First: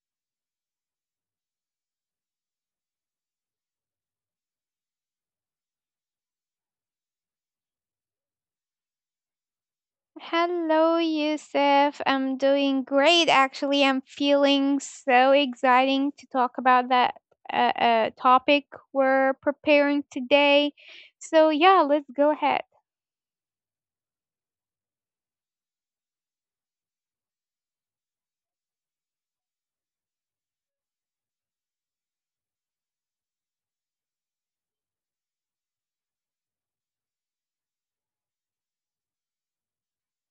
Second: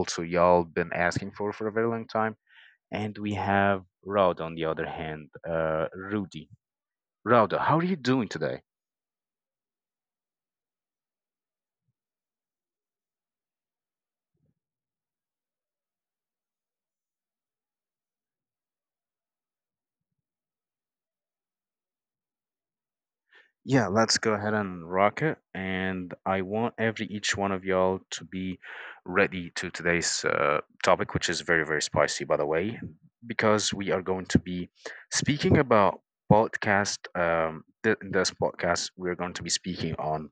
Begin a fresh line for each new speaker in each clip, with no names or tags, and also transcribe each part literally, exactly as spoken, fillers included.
also y'all been asking for for a very long time. And we have Raud on the other hand, uh, Rudy. Rauda, how are you doing today?
Hello, Yusuf. I'm doing great. Actually, I'm feeling so exciting to talk about that uh, uh, topic we're preparing today. So, yeah, let's go ahead.
Yeah, let's go ahead and rock it. And I want every each one of y'all to be ready to today's uh, topic, which is very, very spicy, by the way, because we are going to be speaking about podcast. Um, th- in this podcast, we are going to be speaking on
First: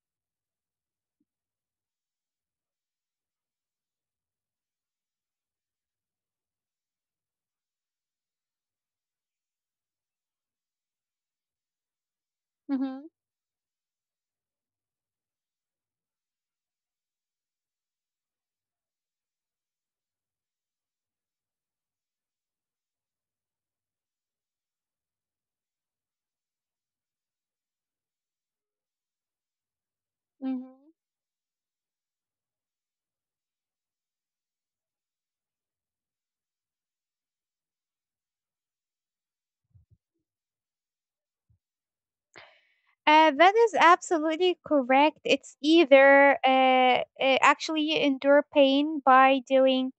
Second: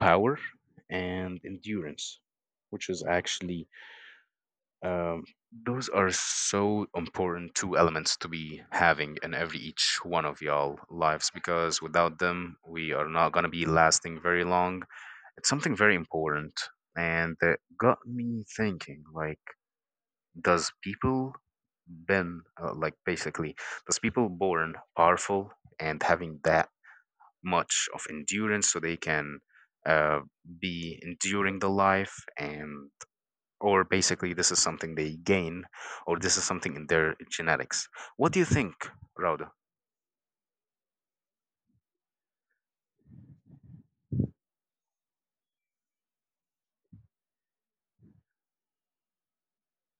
power and endurance, which is actually um, those are so important two elements to be having in every each one of y'all lives, because without them we
hmm
are not going to be lasting very long. It's something very important, and that got me thinking, like, does people been uh, like, basically, does people born powerful and having that much of endurance so they can uh,
hmm
be enduring the life, and or basically this is something they gain, or this is something in their genetics? What do you think, Rauda?
Uh, that is absolutely correct. It's either uh, uh, actually you endure pain by doing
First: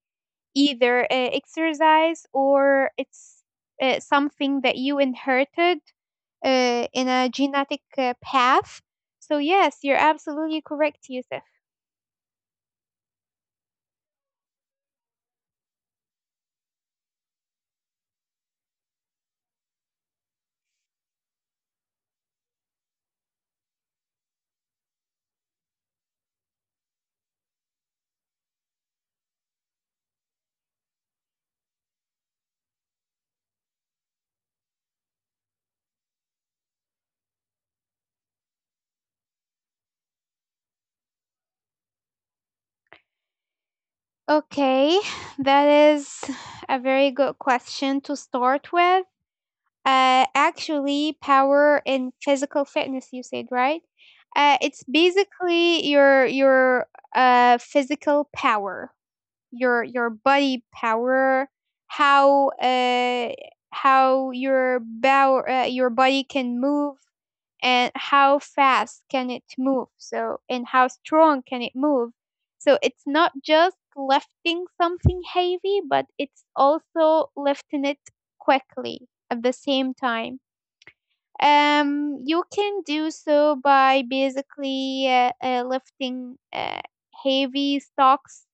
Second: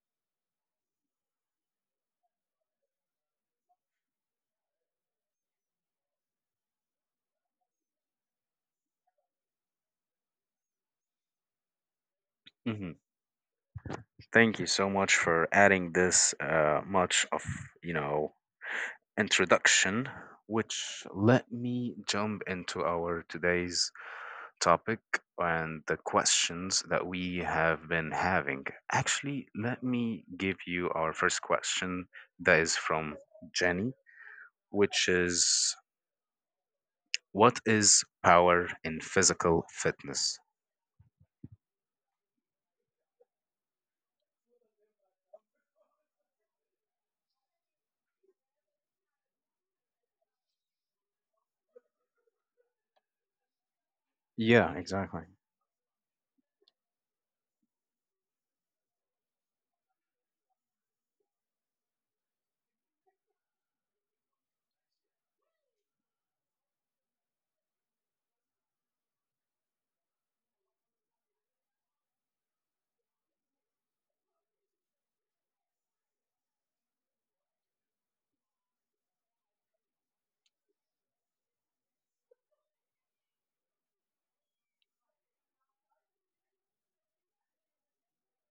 either uh, exercise, or it's uh, something that you inherited uh, in a genetic uh, path. So, yes, you're absolutely correct, Yusuf.
hmm Thank you so much for adding this uh, much of you know introduction, which let me jump into our today's topic and the questions that we have been having. Actually, let me give you our first question that is from Jenny, which is, what is power in physical fitness?
Okay, that is a very good question to start with. Uh, actually, power in physical fitness, you said, right? Uh,
Yeah,
it's
exactly.
basically your your uh, physical power, your your body power, how uh, how your bow, uh, your body can move, and how fast can it move, so and how strong can it move. So it's not just lifting something heavy, but it's also lifting it quickly at the same time. Um you can do so by basically uh, uh, lifting uh, heavy stocks,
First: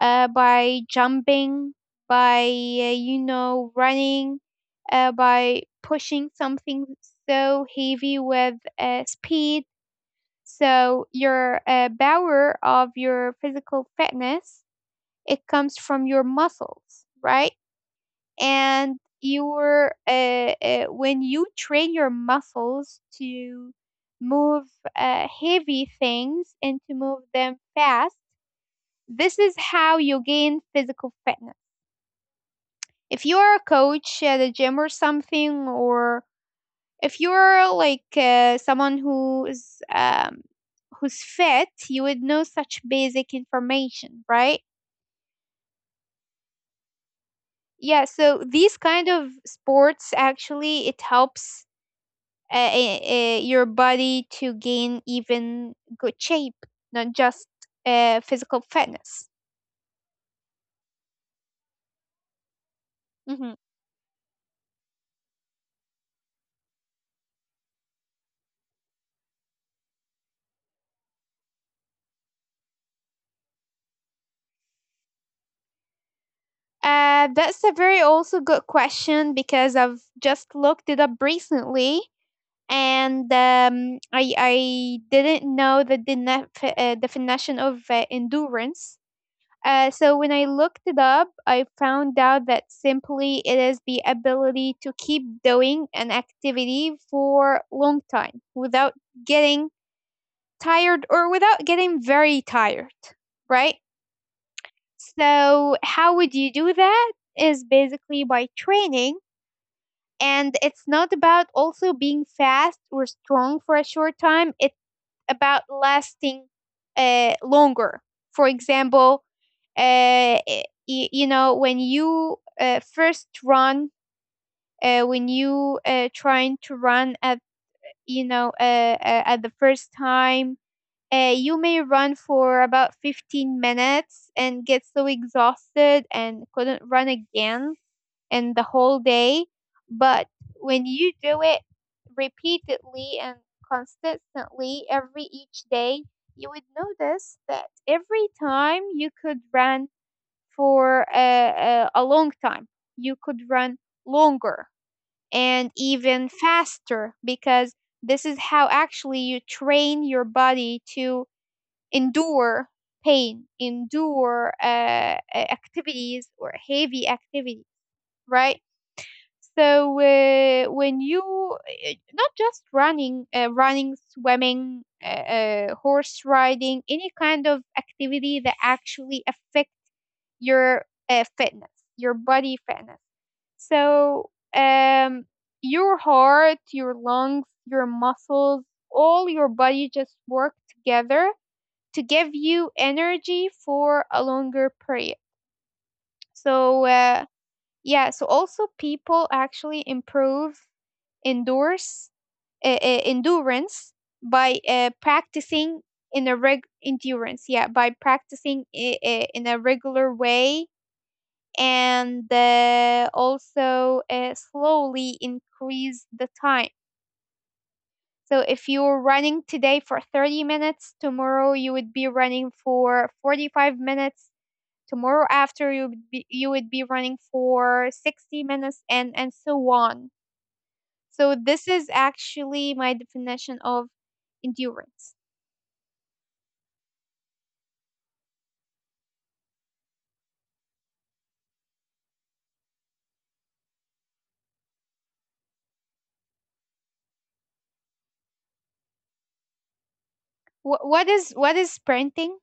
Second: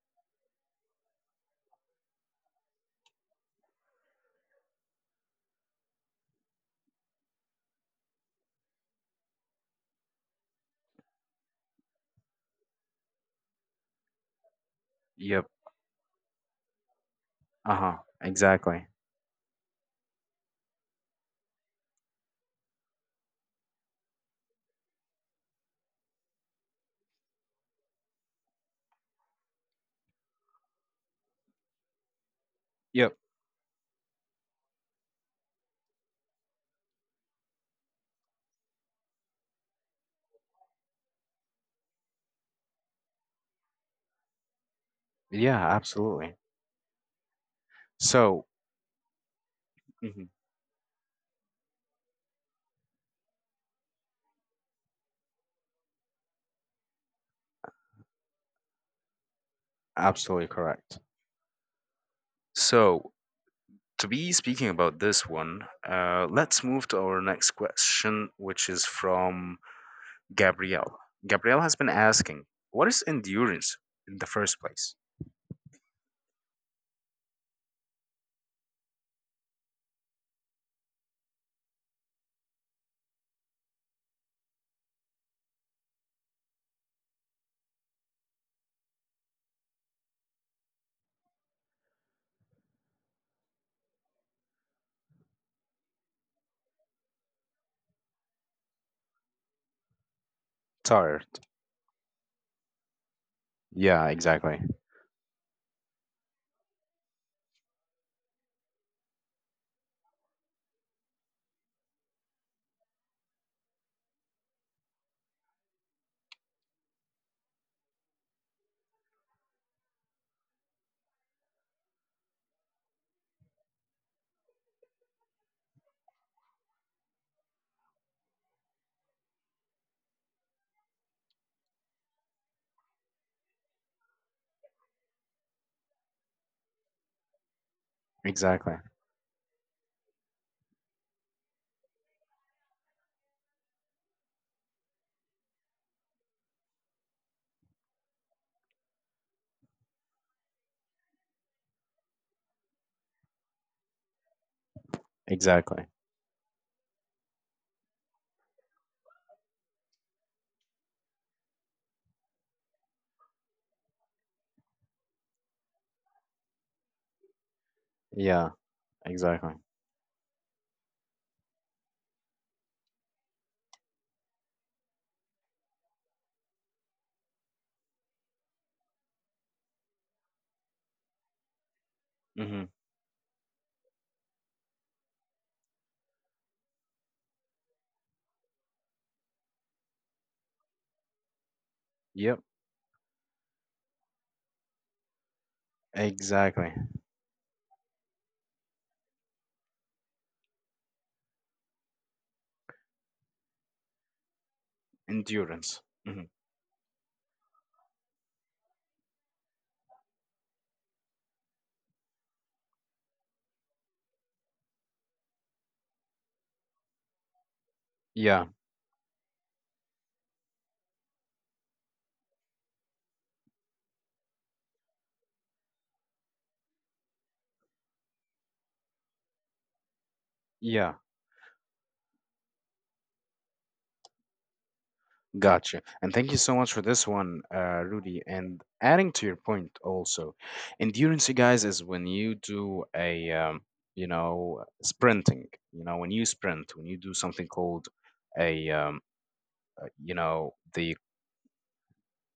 uh, by jumping, by, uh, you know, running, uh, by pushing something so heavy with uh, speed. So your uh, power of your physical fitness,
Yep.
it comes from your muscles, right?
Uh huh. Exactly.
And your uh, uh, when you train your muscles to move uh, heavy things and to move them fast, this is how you gain physical fitness.
Yep.
If you are a coach at a gym or something, or if you're like uh, someone who is um, who's fit, you would know such basic information, right?
Yeah, absolutely.
Yeah,
So,
so these kind of
hmm
sports actually, it helps uh, uh, your body to gain even good shape, not just uh, physical fitness.
absolutely correct. So,
hmm
to be speaking about this one, uh, let's move to our next question, which is from Gabrielle. Gabrielle has been asking, what is endurance in the first place?
uh, that's a very also good question, because I've just looked it up recently. And um, I I didn't know the dena- f- uh, definition of uh, endurance. Uh, so when I looked it up, I found out that simply it is the ability to keep doing an activity for long time without getting tired,
Tired.
or without getting very tired, right?
Yeah, exactly.
So how would you do that? Is basically by training, and it's not about also being fast or strong for a short time. It's about lasting uh, longer. For example, uh, y- you know, when you uh, first run, uh, when you uh, trying to run at, you know, uh, uh, at the first time, uh, you may run for about fifteen minutes and get so exhausted and couldn't run again in the
Exactly.
whole day. But when you do it repeatedly and consistently every each day, you would notice that every time you could run for a, a, a long time, you could run longer and
Exactly.
even faster, because this is how actually you train your body to endure pain, endure uh, uh, activities or heavy activities,
Yeah,
right?
exactly.
So uh, when you uh, not just running, uh, running, swimming, uh, uh, horse riding, any kind of activity that actually affect your uh, fitness, your body
hmm
fitness. So um, your heart, your lungs, your muscles, all your body just work together to give
Yep.
you energy for a longer period. So,
Exactly.
uh, yeah, so also people actually improve endurance, uh, uh, endurance by uh, practicing
Endurance.
in a
hmm
reg endurance, yeah, by practicing i- i- in a regular way, and uh, also uh, slowly increase the time. So
Yeah.
if you're running today for thirty minutes, tomorrow you would be running for forty-five minutes, tomorrow after you would be, you would be running for sixty minutes and and so on.
Yeah.
So this is actually my definition of endurance.
Gotcha. And thank you so much for this one, uh, Rudy. And adding to your point also, endurance, you guys, is when you do a, um, you know, sprinting, you know, when you sprint, when you do something called a, um, uh, you know,
Wh-
the—
what is, what is sprinting,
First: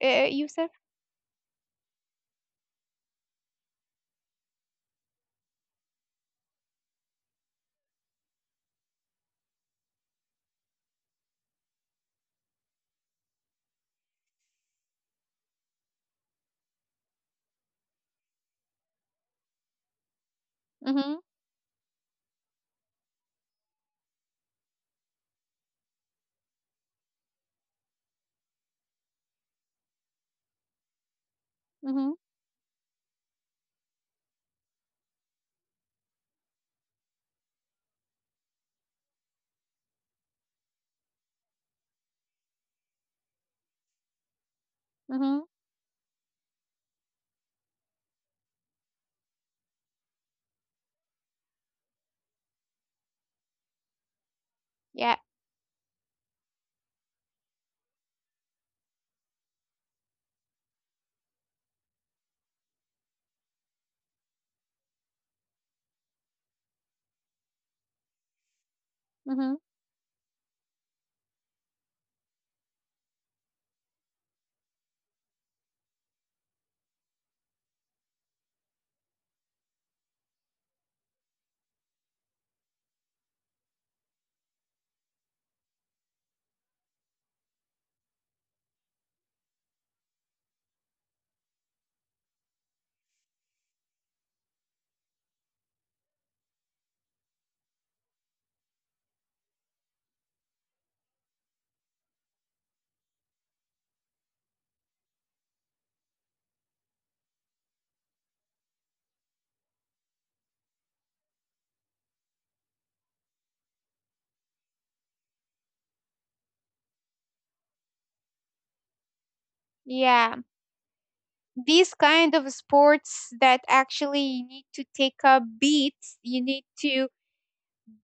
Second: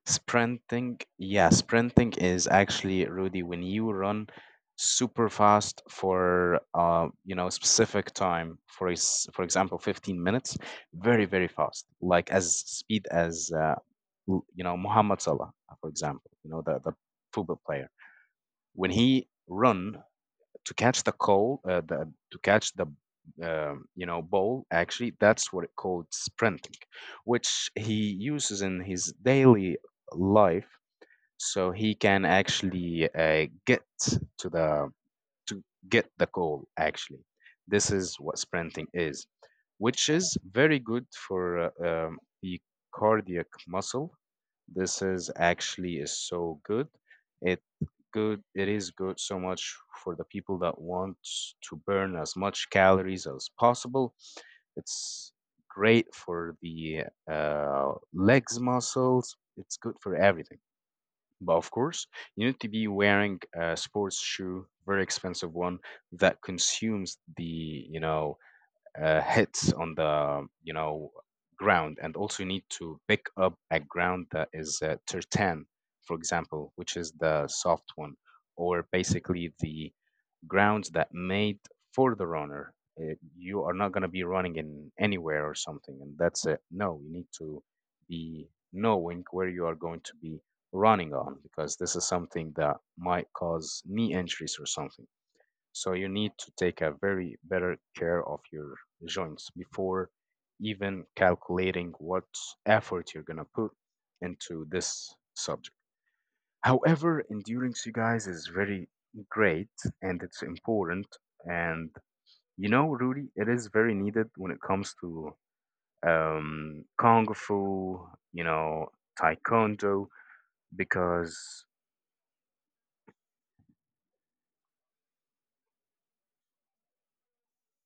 uh, you said?
sprinting, yeah, sprinting is actually, Rudy, when you run super fast for uh, you know, specific time, for ex- for example, fifteen minutes, very, very fast, like as speed as uh, l- you know, Mohamed Salah, for example, you know, the the football player. When he run to catch the
mm-hmm
goal, uh, the to catch the um, you know, ball, actually, that's what it called sprinting, which he uses in his daily life, so he
mm-hmm
can actually uh, get to the— to get the goal, actually. This is what sprinting is, which is very good for uh, um, the cardiac muscle. This is
mm-hmm
actually is so good. It good— it is good so much for the people that want to burn as much calories as possible.
yeah.
It's great for the uh, legs muscles. It's good for everything, but of course, you need to be wearing a sports shoe, very expensive one, that consumes the you know uh,
Mm-hmm.
hits on the you know ground. And also, you need to pick up a ground that is uh, tertan, for example, which is the soft one, or basically the grounds that made for the runner. Uh, you are not going to be running in anywhere or something and that's it. No, you need to be knowing where you are going to be running on, because this is something that might cause knee injuries or something. So you need to take a very better care of your joints before even calculating what effort you're gonna put into this subject. However, endurance, you guys, is very great, and it's important. And you know, Rudy, it is very needed when it comes to um, kung fu, you know, taekwondo,
yeah
because
these kind of sports that actually you need to take up beats, you need to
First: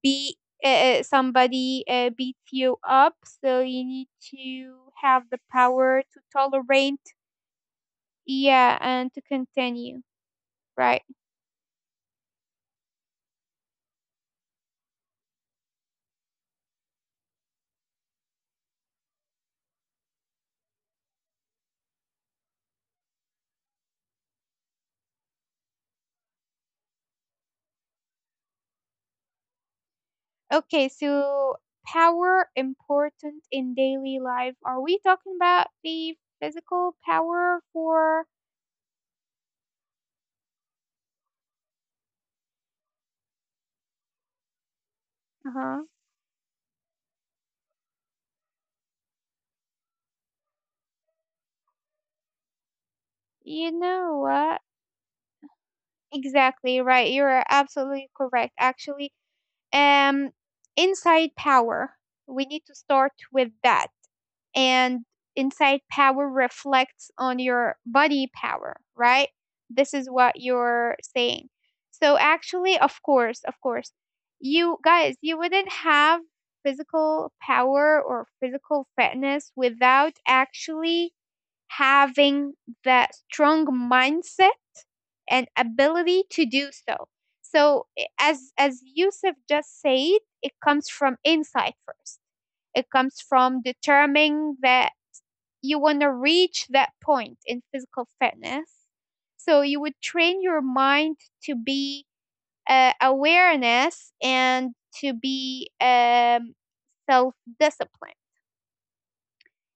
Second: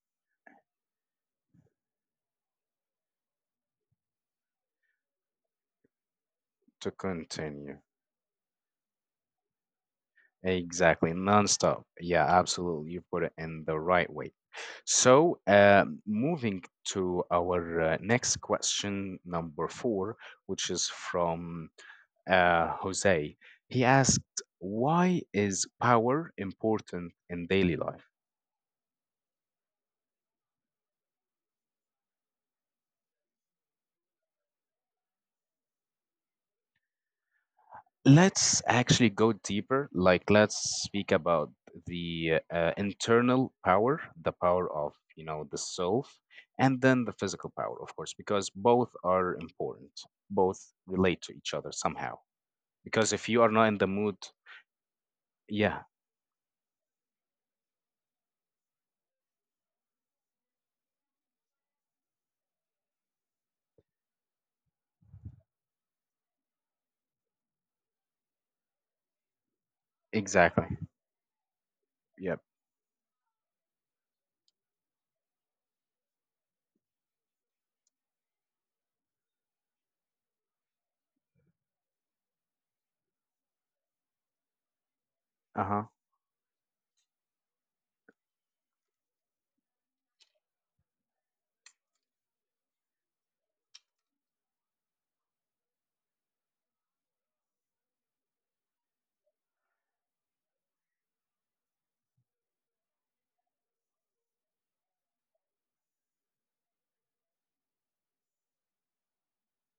be uh, somebody uh, beat you up, so you need to have the power to
to
tolerate.
continue.
Yeah, and to continue. Right.
Exactly, nonstop. Yeah, absolutely. You put it in the right way. So, um, moving to our uh, next question, number four, which is from uh, Jose. He asked, why is power important in daily life?
Okay, so power important in daily life. Are we talking about the physical power for—
Let's actually go deeper. Like, let's speak about the uh, internal power, the power of, you know, the
Uh-huh.
self, and then the physical power, of course, because both are important. Both relate to each other somehow. Because if you are not in
You
the mood,
know what?
yeah,
Exactly right. You're absolutely correct. Actually, um, inside power. We need to start with that. And inside power reflects on your body power, right? This is what
exactly.
you're saying. So,
Yep.
actually, of course, of course, you guys, you wouldn't have physical power or physical fitness without actually having that strong mindset and
Uh huh.
ability to do so. So, i- as as Yusuf just said, it comes from inside first. It comes from determining that you want to reach that point in physical fitness. So you would train your mind to be uh, awareness, and to be um, self discipline.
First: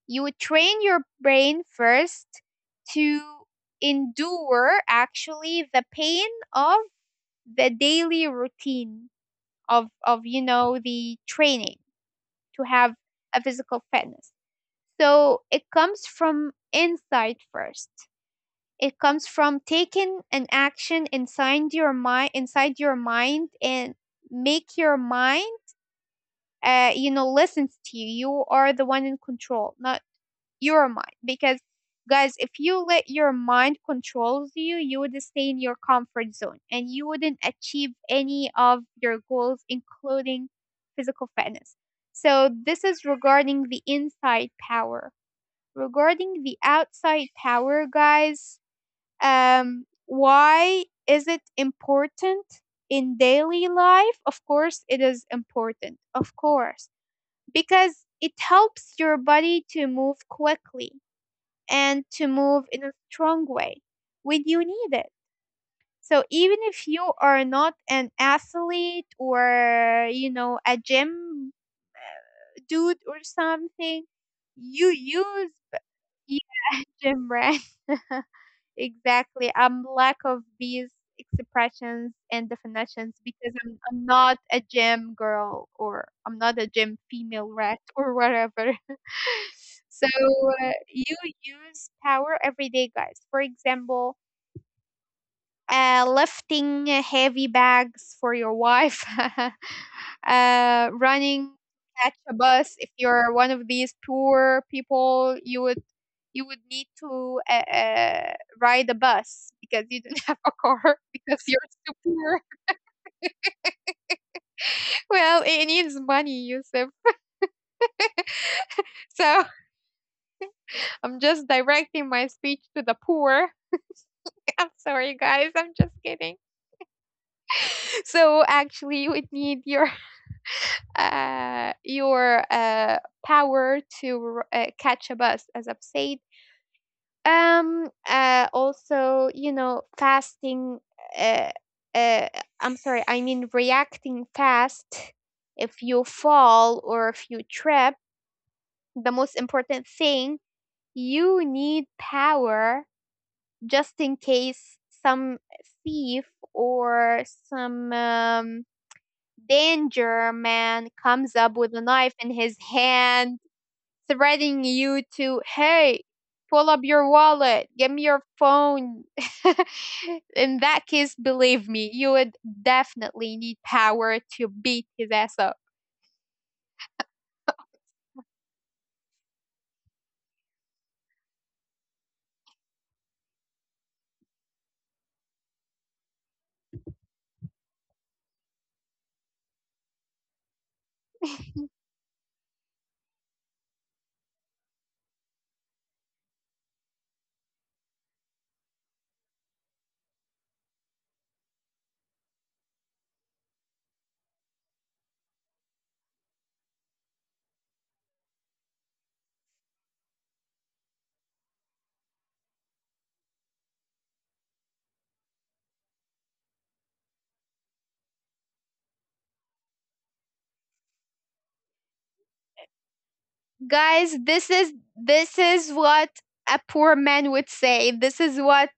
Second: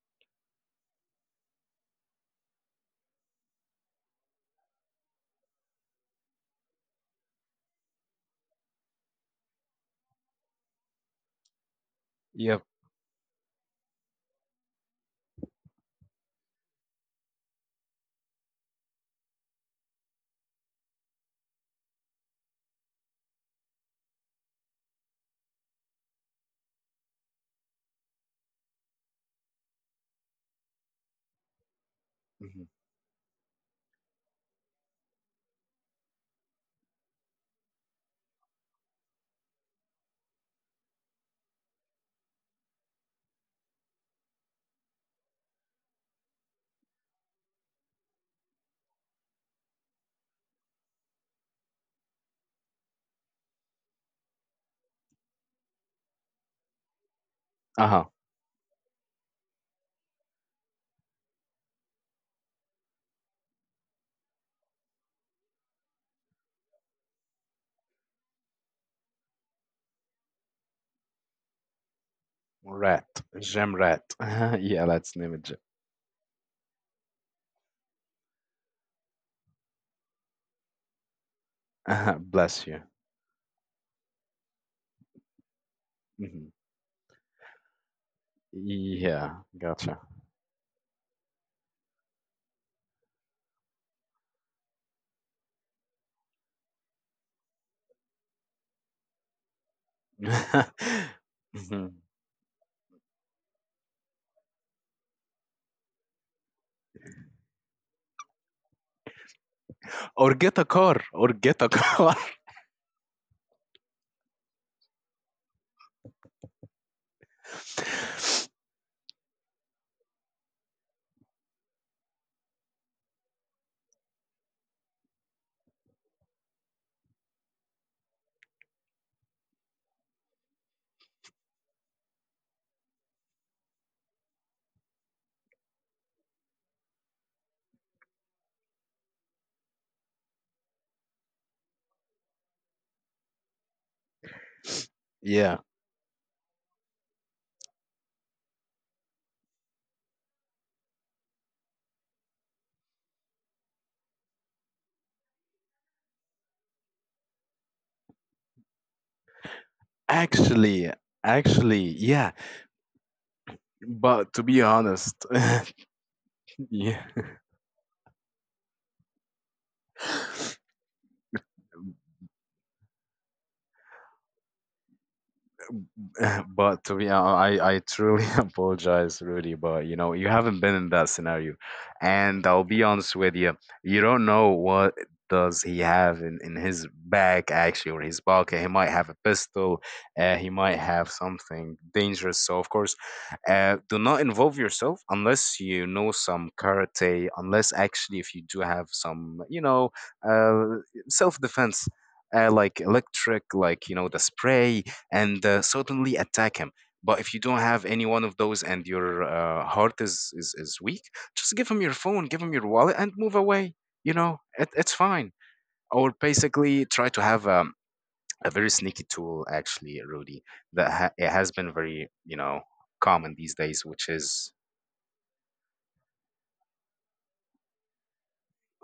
You would train your brain first to endure actually the pain of the daily routine of of you know, the training, to
Yep.
have a physical fitness. So it comes from inside first. It comes from taking an action inside your mind, inside your mind, and make your mind, uh, you know, listens to you. You are the one in control, not your mind. Because guys, if
Mhm.
you let your mind controls you, you would stay in your comfort zone, and you wouldn't achieve any of your goals, including physical fitness. So this is regarding the inside power. Regarding the outside power, guys, um why is it important in daily life? Of course it is important, of course,
Uh huh.
because it helps your body to move quickly and to move in a strong way when you need it. So even if you are not an athlete or, you know, a gym dude
Rat.
or
Gem
something,
rat. Yeah,
you
let's name
use—
it.
Yeah, gym rat. Exactly. I'm lack of these expressions
Uh-huh,
and
bless you.
definitions, because I'm I'm not a gym girl, or I'm
Mhm.
not a gym female rat or whatever.
Yeah, gotcha.
So uh, you use power every day, guys. For example, uh, lifting heavy bags for your wife, uh, running,
Mhm.
catch a bus. If you're one of these poor people, you would, you would need to uh, uh, ride a bus, because you don't
Or
have
get
a
a car,
car
or
because
get
you're
a
too
car.
poor. Well, it needs money, Yusuf. So I'm just directing my speech to the poor. I'm sorry, guys. I'm just kidding. So actually, you would need your uh, your uh, power to r- uh, catch a bus, as I've said. Um, uh, also, you know, fasting, uh, uh, I'm sorry, I mean reacting fast.
Yeah,
If you fall or if you trip, the most important thing, you need power just in case some thief, or some um, danger
actually,
man comes up with
actually,
a knife
yeah.
in his hand,
But to be
threatening you
honest,
to, hey, pull up
yeah.
your wallet, give me your phone. In that case, believe me, you would definitely need power to beat his ass up.
But to be honest, I, I truly apologize, Rudy, but you know, you haven't been in that scenario. And I'll be honest with you, you don't know what does he have in, in his bag actually or his pocket. He might have a pistol, uh, he might have something dangerous. So of course, uh, do not involve yourself unless you know some karate, unless actually if you do have some, you know, uh, self-defense. Uh, like electric, like you know, the spray, and uh, suddenly attack him. But if you don't have any one of those and your uh, heart is, is, is weak, just give him your phone, give him your wallet, and move away. You know, it, it's fine. Or basically try to have um, a very sneaky tool, actually, Rudy, that ha- it has been very, you know, common these days, which
Guys,
is—
this is this is what a poor man would say. This is what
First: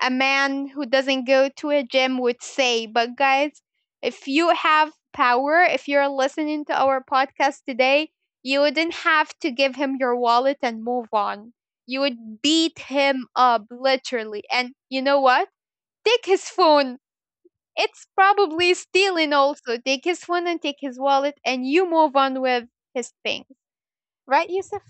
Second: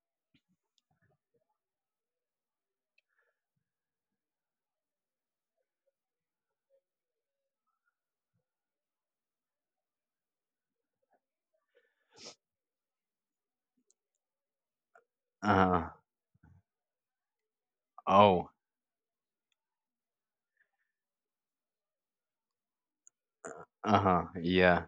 a man who doesn't go to a gym would say. But guys, if you have power, if you're listening to our podcast today, you wouldn't have to give him your wallet and move on. You would beat him up literally, and you know what,
uh-huh.
take his phone. It's
Oh,
probably stealing. Also take his phone and take his wallet, and you move on with his thing,
uh-huh.
right, Yusuf?
Yeah.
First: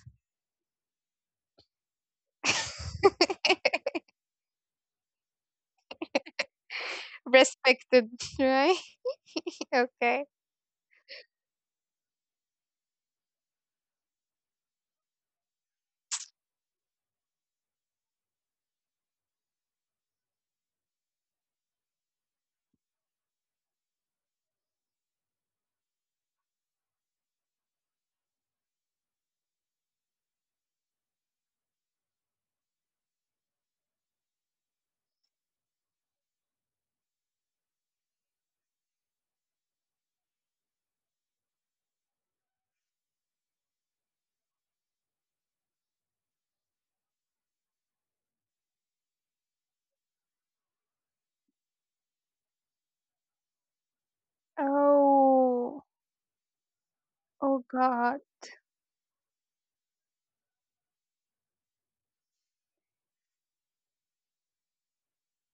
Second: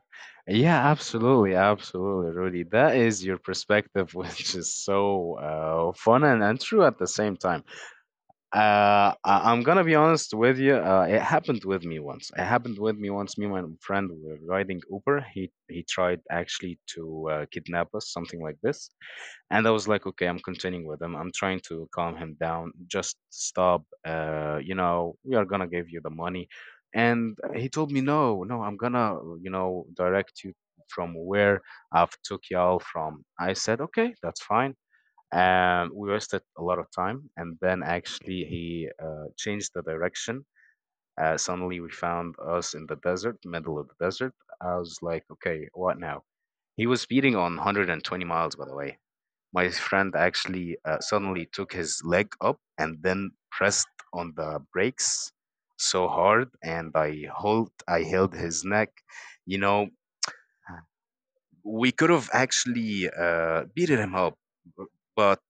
Yeah, absolutely. Absolutely, Rudy. That is your perspective, which is so uh, fun and, and true at the same time.
Respected, right?
Uh, I, I'm going to be
Okay.
honest with you. Uh, it happened with me once. It happened with me once. Me and my friend were riding Uber. He, he tried actually to uh, kidnap us, something like this. And I was like, okay, I'm continuing with him. I'm trying to calm him down. Just stop. Uh, you know, we are gonna give you the money. And he told me, no, no, I'm gonna, you know, direct you from where I've took y'all from. I said, okay, that's fine. And we wasted a lot of time. And then actually, he uh, changed the direction. Uh, suddenly, we found us in the desert, middle of the desert. I was like, okay, what now? He was speeding on one hundred twenty miles, by the way. My friend actually uh, suddenly took his leg up and then pressed on the brakes
Oh,
so hard, and I
oh
hold, I
God.
held his neck. You know, we could have actually uh, beaten him up, b- but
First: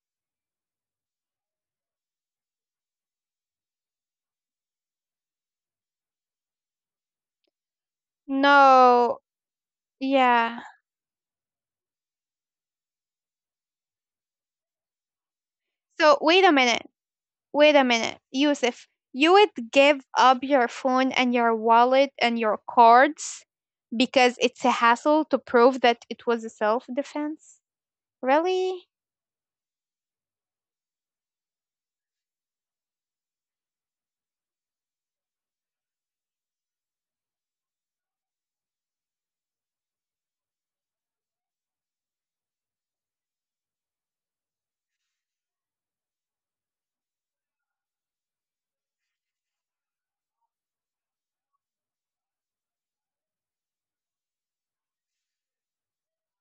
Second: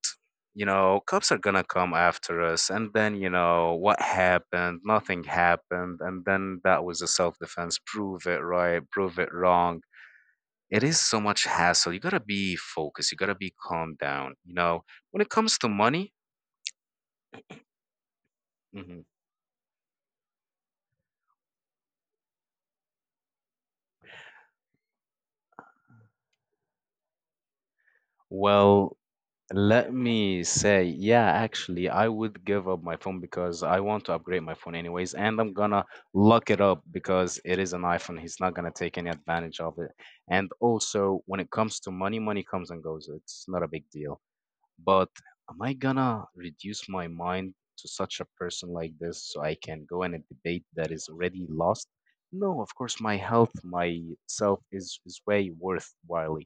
you know, cops are gonna come after us, and then you know what happened? Nothing happened, and then that was a self-defense. Prove it right,
No.
prove it wrong.
Yeah.
It is so much hassle. You gotta be focused. You gotta be calmed down. You know, when it comes to money,
So wait a minute. Wait a minute, Yusuf,
mhm,
you would give up your phone and your wallet and your cards because it's a hassle to prove that it was a self defense? Really?
well, let me say, yeah, actually, I would give up my phone because I want to upgrade my phone anyways, and I'm gonna lock it up because it is an iPhone. He's not gonna take any advantage of it. And also, when it comes to money, money comes and goes. It's not a big deal. But am I gonna reduce my mind to such a person like this so I can go in a debate that is already lost? No, of course, my health, myself is, is way worthwhile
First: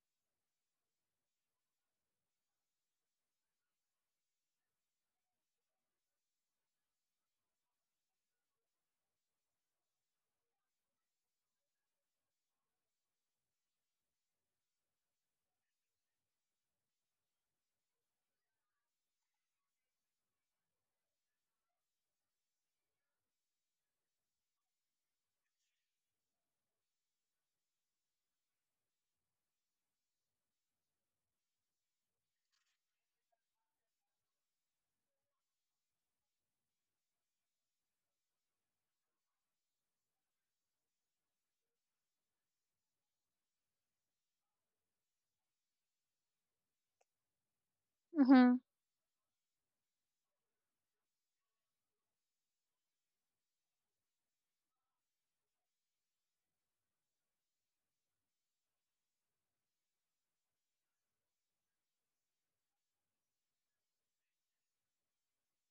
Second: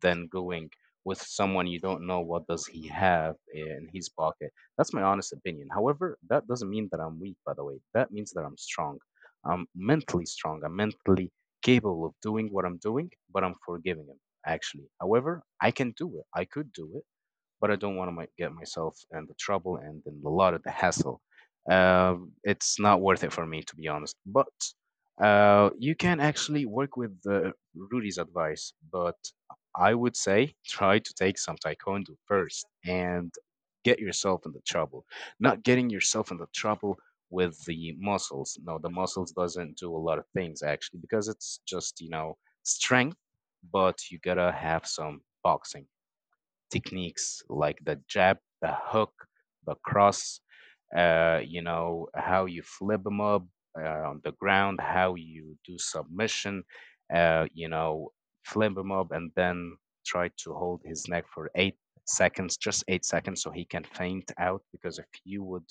than going with someone you don't know what does he have in his pocket. That's my honest opinion. However, that doesn't mean that I'm weak, by the way. That means that I'm strong. I'm mentally strong. I'm mentally capable of doing what I'm doing, but I'm forgiving him, actually. However, I can do it. I could do it, but I don't want to my, get myself in the trouble and in a lot of the hassle. Um, it's not worth it for me, to be honest. But uh, you can actually work with uh, Rudy's advice, but I would say try to take some taekwondo first and get yourself in the trouble. Not getting yourself in the trouble with the muscles. No, the muscles doesn't do a lot of things actually, because it's just you know strength, but you gotta have some boxing techniques like the jab,
Mm-hmm.
the hook, the cross, uh, you know, how you flip them up uh, on the ground, how you do submission, uh, you know, flip him up and then try to hold his neck for eight seconds, just eight seconds, so he can faint out. Because if you would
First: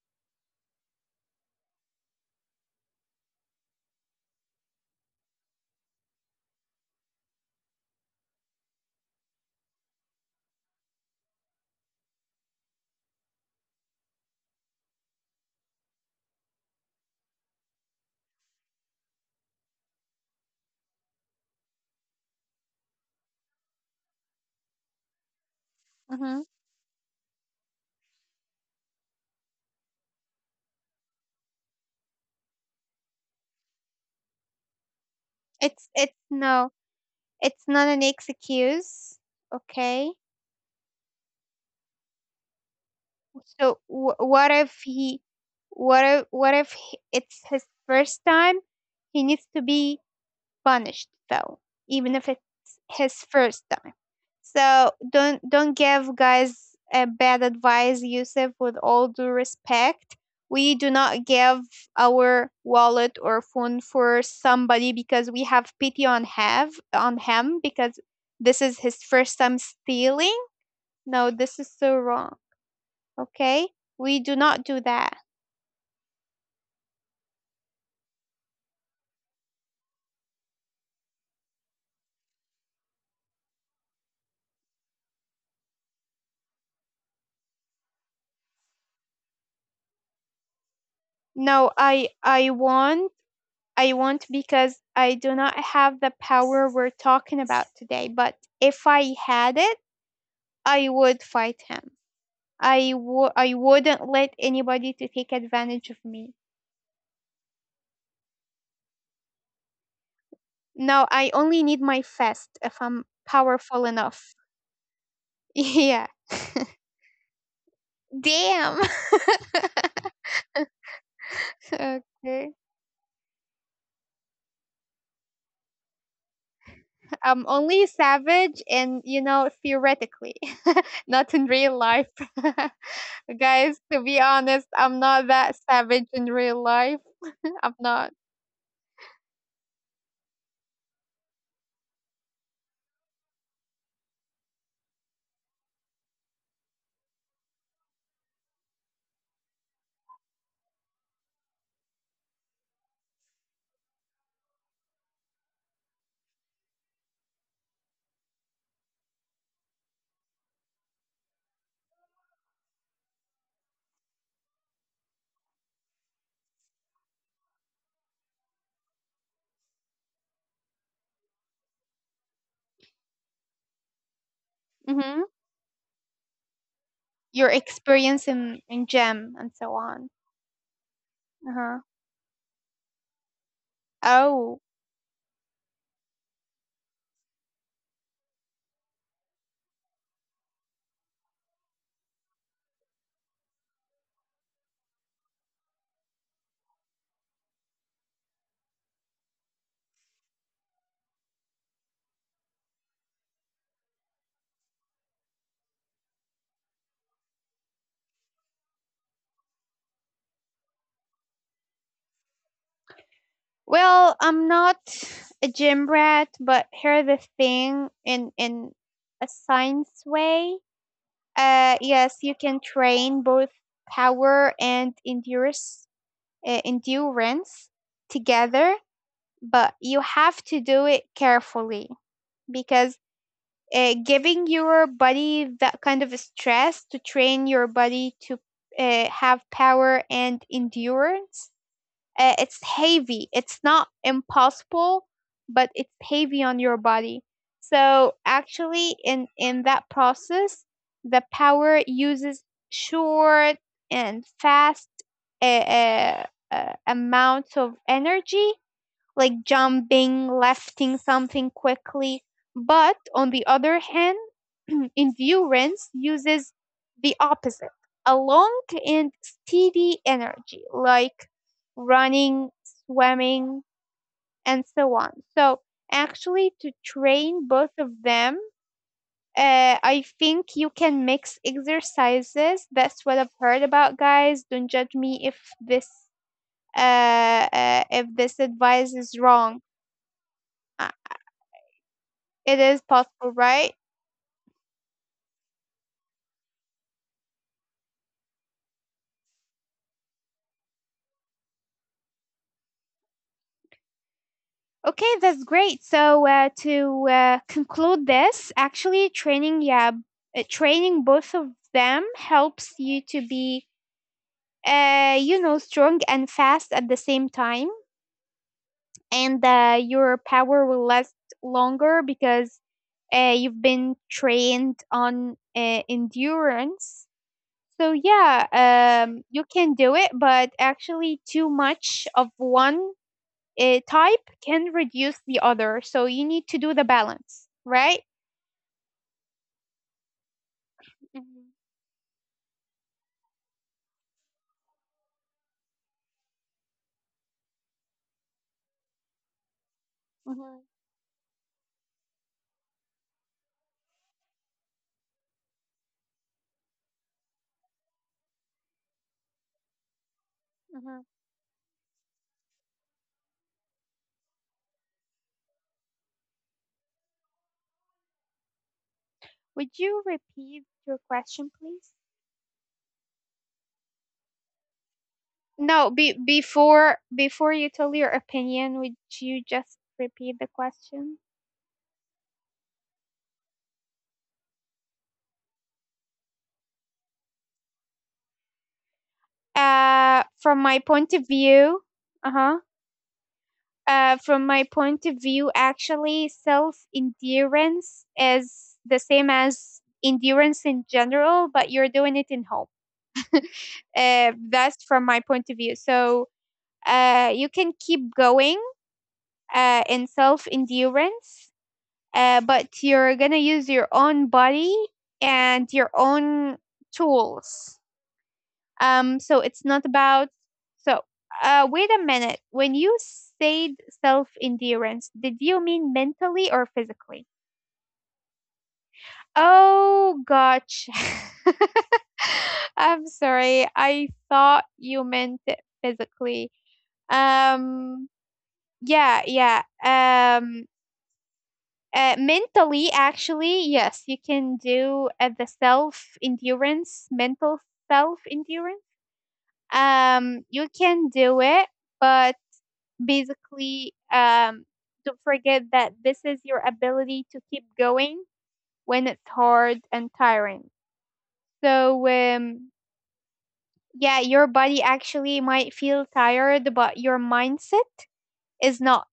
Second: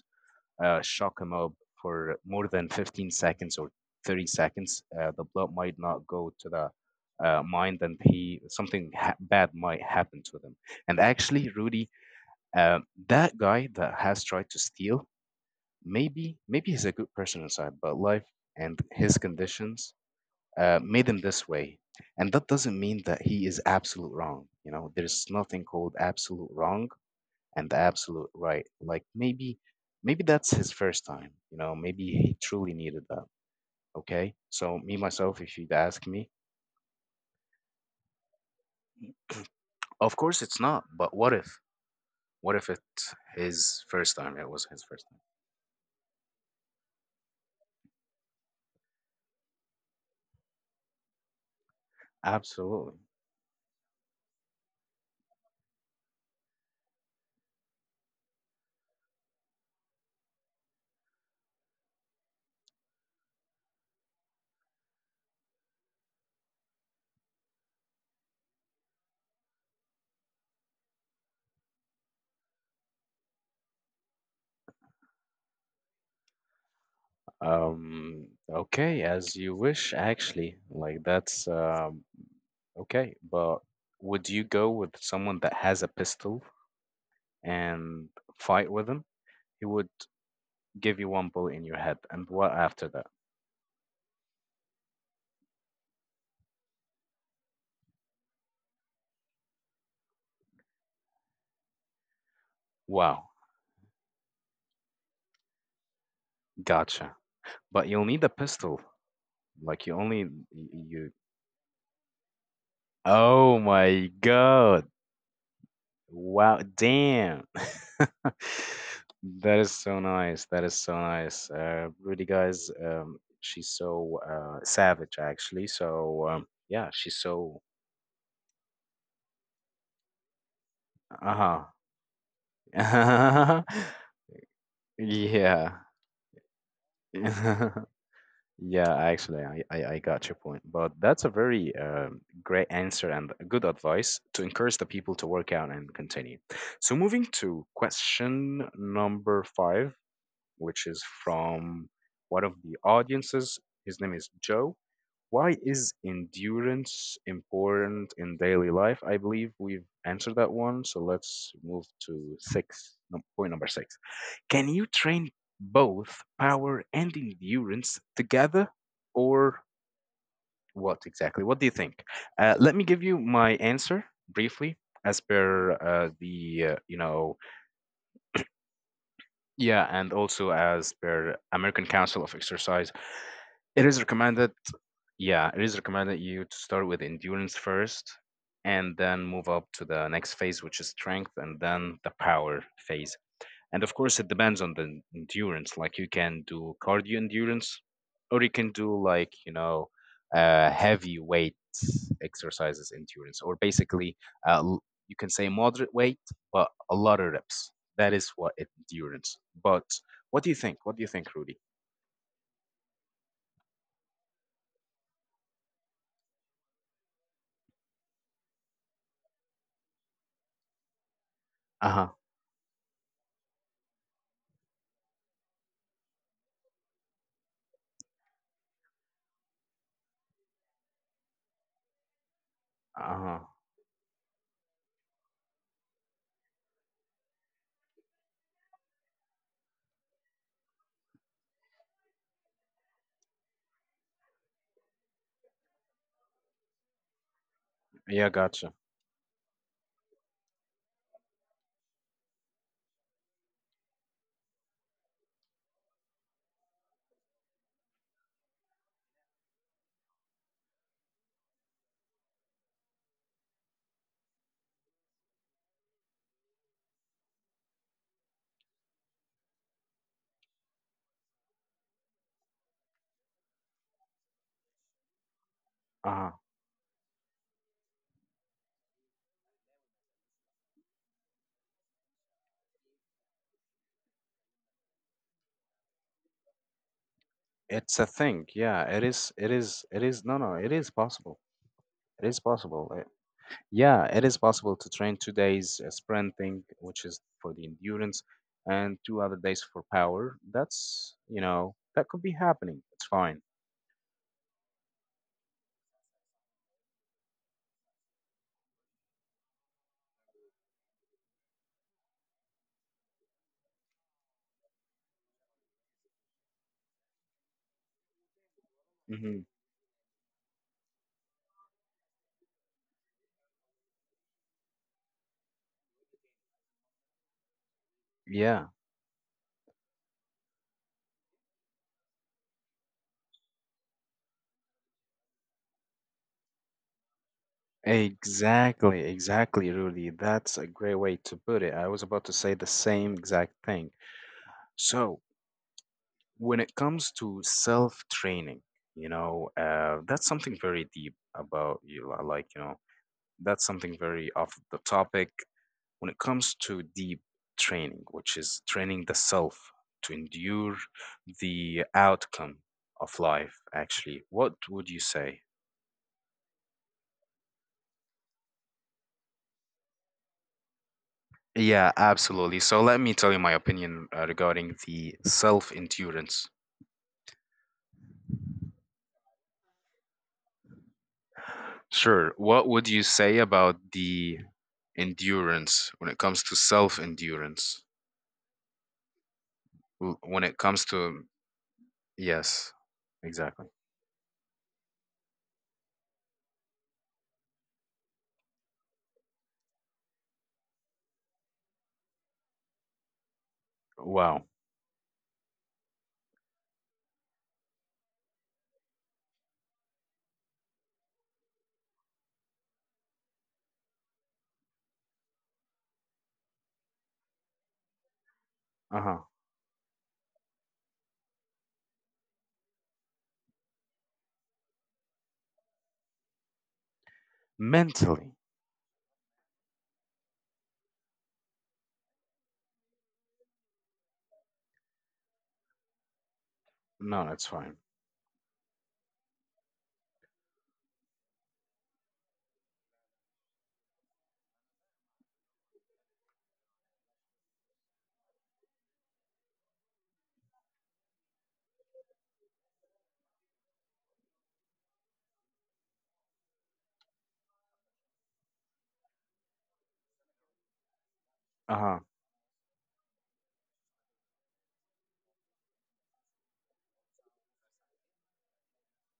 uh, shock him up for more than fifteen seconds or thirty seconds, uh, the blood might not go to the uh, mind, and he something ha- bad might happen to them. And actually, Rudy, uh, that guy that has tried to steal, maybe maybe he's a good person inside, but life and his conditions uh, made him this way. And that doesn't mean that he is absolute wrong. You know, there's nothing called
Mm-hmm.
absolute wrong and the absolute right. Like maybe, maybe that's his first time. You know, maybe he truly needed that. Okay. So me myself, if you'd
It's
ask
it's
me,
no. It's not an excuse. Okay.
of course it's not. But what if? What if it's
So
his first
wh-
time?
what
It was
if
his first
he, what if, what if h- it's his first time? He needs to be punished, though, even if
time.
it's
Absolutely.
his first time. So don't don't give guys a bad advice, Yusuf. With all due respect, we do not give our wallet or phone for somebody because we have pity on have on him because this is his first time stealing. No, this is so wrong. Okay, we do not do that.
Um. Okay, as you wish. Actually, like that's um. Okay, but would you go with someone that has a pistol and fight with him? He would give you one bullet in
No,
your head,
i
and
i
what after that?
won't. I won't, because I do not have the power we're talking about today. But if I had it, I would fight him. I would,
Wow,
I wouldn't let anybody to take advantage of me.
gotcha. But you'll need a pistol. Like you only y-
No,
you
I only need my fist if I'm
Oh
powerful
my
enough.
god.
Yeah,
Wow, damn.
damn.
That is so nice. That is so nice. Uh really
Okay,
guys, um she's so uh savage actually. So um yeah, she's
I'm
so
only savage and, you know, theoretically, not in real
uh-huh.
life. Guys, to be honest, I'm not that
Yeah.
savage in real life. I'm not.
Yeah, actually, I, I, I got your point. But that's a very um, great answer and good advice to encourage the people to work out and continue. So, moving to question number five, which is from one of the audiences. His name is Joe. Why is endurance important in daily life? I believe we've answered that one. So let's move to six, no, point number six. Can you train both power and endurance together, or what exactly? What do you think? Uh, let me give you my answer briefly
hmm
as per uh, the, uh, you know,
Your experience in, in gym and so
yeah,
on.
and also as per
Uh-huh.
American Council of Exercise, it is recommended.
Oh,
Yeah, it is recommended you to start with endurance first, and then move up to the next phase, which is strength, and then the power phase. And of course, it depends on the endurance. Like you can do cardio endurance, or you can do like you know, uh, heavy weight exercises endurance, or basically uh, l- you can say moderate weight, but a lot of reps. That is what it- endurance. But what do you think? What do you think, Rudy?
well, I'm not a gym rat, but here's the thing, in in a science way. Uh,
Uh huh.
yes, you can train both power and endurance, uh, endurance together, but you have to do it carefully, because
Uh huh.
uh, giving your body that kind of stress to train your body to uh, have power and endurance, Uh, it's heavy. It's not impossible, but it's heavy on your body. So
Yeah, gotcha.
actually, in in that process, the power uses short and fast uh, uh, uh, amounts of energy, like jumping, lifting something quickly. But on the other hand, endurance uses the opposite, a long and steady energy, like running, swimming, and so on. So,
Uh huh.
actually, to train both of them, uh, I think you can mix exercises. That's what I've heard about, guys. Don't judge me if this uh, uh
It's a
if this
thing. Yeah,
advice
it
is
is. It
wrong.
is. It is. No, no. It is
I,
possible. It is
It is
possible. Eh,
possible, right?
yeah, it is possible to train two days uh, sprinting, which is for the endurance, and two other days for power. That's, you know, that could be happening. It's fine.
Okay, that's great. So uh, to uh, conclude this, actually training, yeah, uh, training both of them helps you to be, uh, you know, strong and fast at the same time,
Hmm.
and uh, your power will last longer because uh, you've been trained on uh, endurance. So
Yeah,
yeah, um, you can do it, but actually, too much of one uh, type can reduce the other. So you need to do the balance, right?
exactly, exactly, Rudy. That's a great way to
Mhm,
put it. I was about to say the same exact thing. So, when it comes to self-training, you know, uh, that's something
mhm,
very deep about you. Like, you know, that's something very off the topic. When it comes to deep training, which is training the self to endure
mhm.
the outcome of life, actually, what would you say?
Would you repeat your question,
Yeah,
please?
absolutely. So let me tell you my opinion uh, regarding the self
No, be-
endurance.
before before you tell your opinion, would you just repeat the question.
Sure. What would you say about the endurance when it comes to self endurance?
Uh
When it
from
comes
my
to,
point of view, uh-huh.
yes, exactly.
Uh, from my point of view, actually, self endurance is the same as endurance in general, but you're doing it in home. Uh,
Wow.
that's from my point of view. So Uh, you can keep going uh, in self endurance, uh, but you're going to use your own body and your own tools.
Uh huh.
Um, so it's not about. So, uh, wait a minute. When you said self endurance, did you mean mentally or physically?
Mentally.
Oh, gosh, I'm sorry. I thought you meant it physically.
No, that's fine.
Um, yeah, yeah. Um, Uh, mentally, actually, yes, you can do uh, the self endurance, mental self endurance. Um, you can do it, but basically, um, don't forget that this is your ability to keep going when it's hard and tiring.
Uh huh.
So, um, yeah, your body actually might feel tired, but your mindset is not.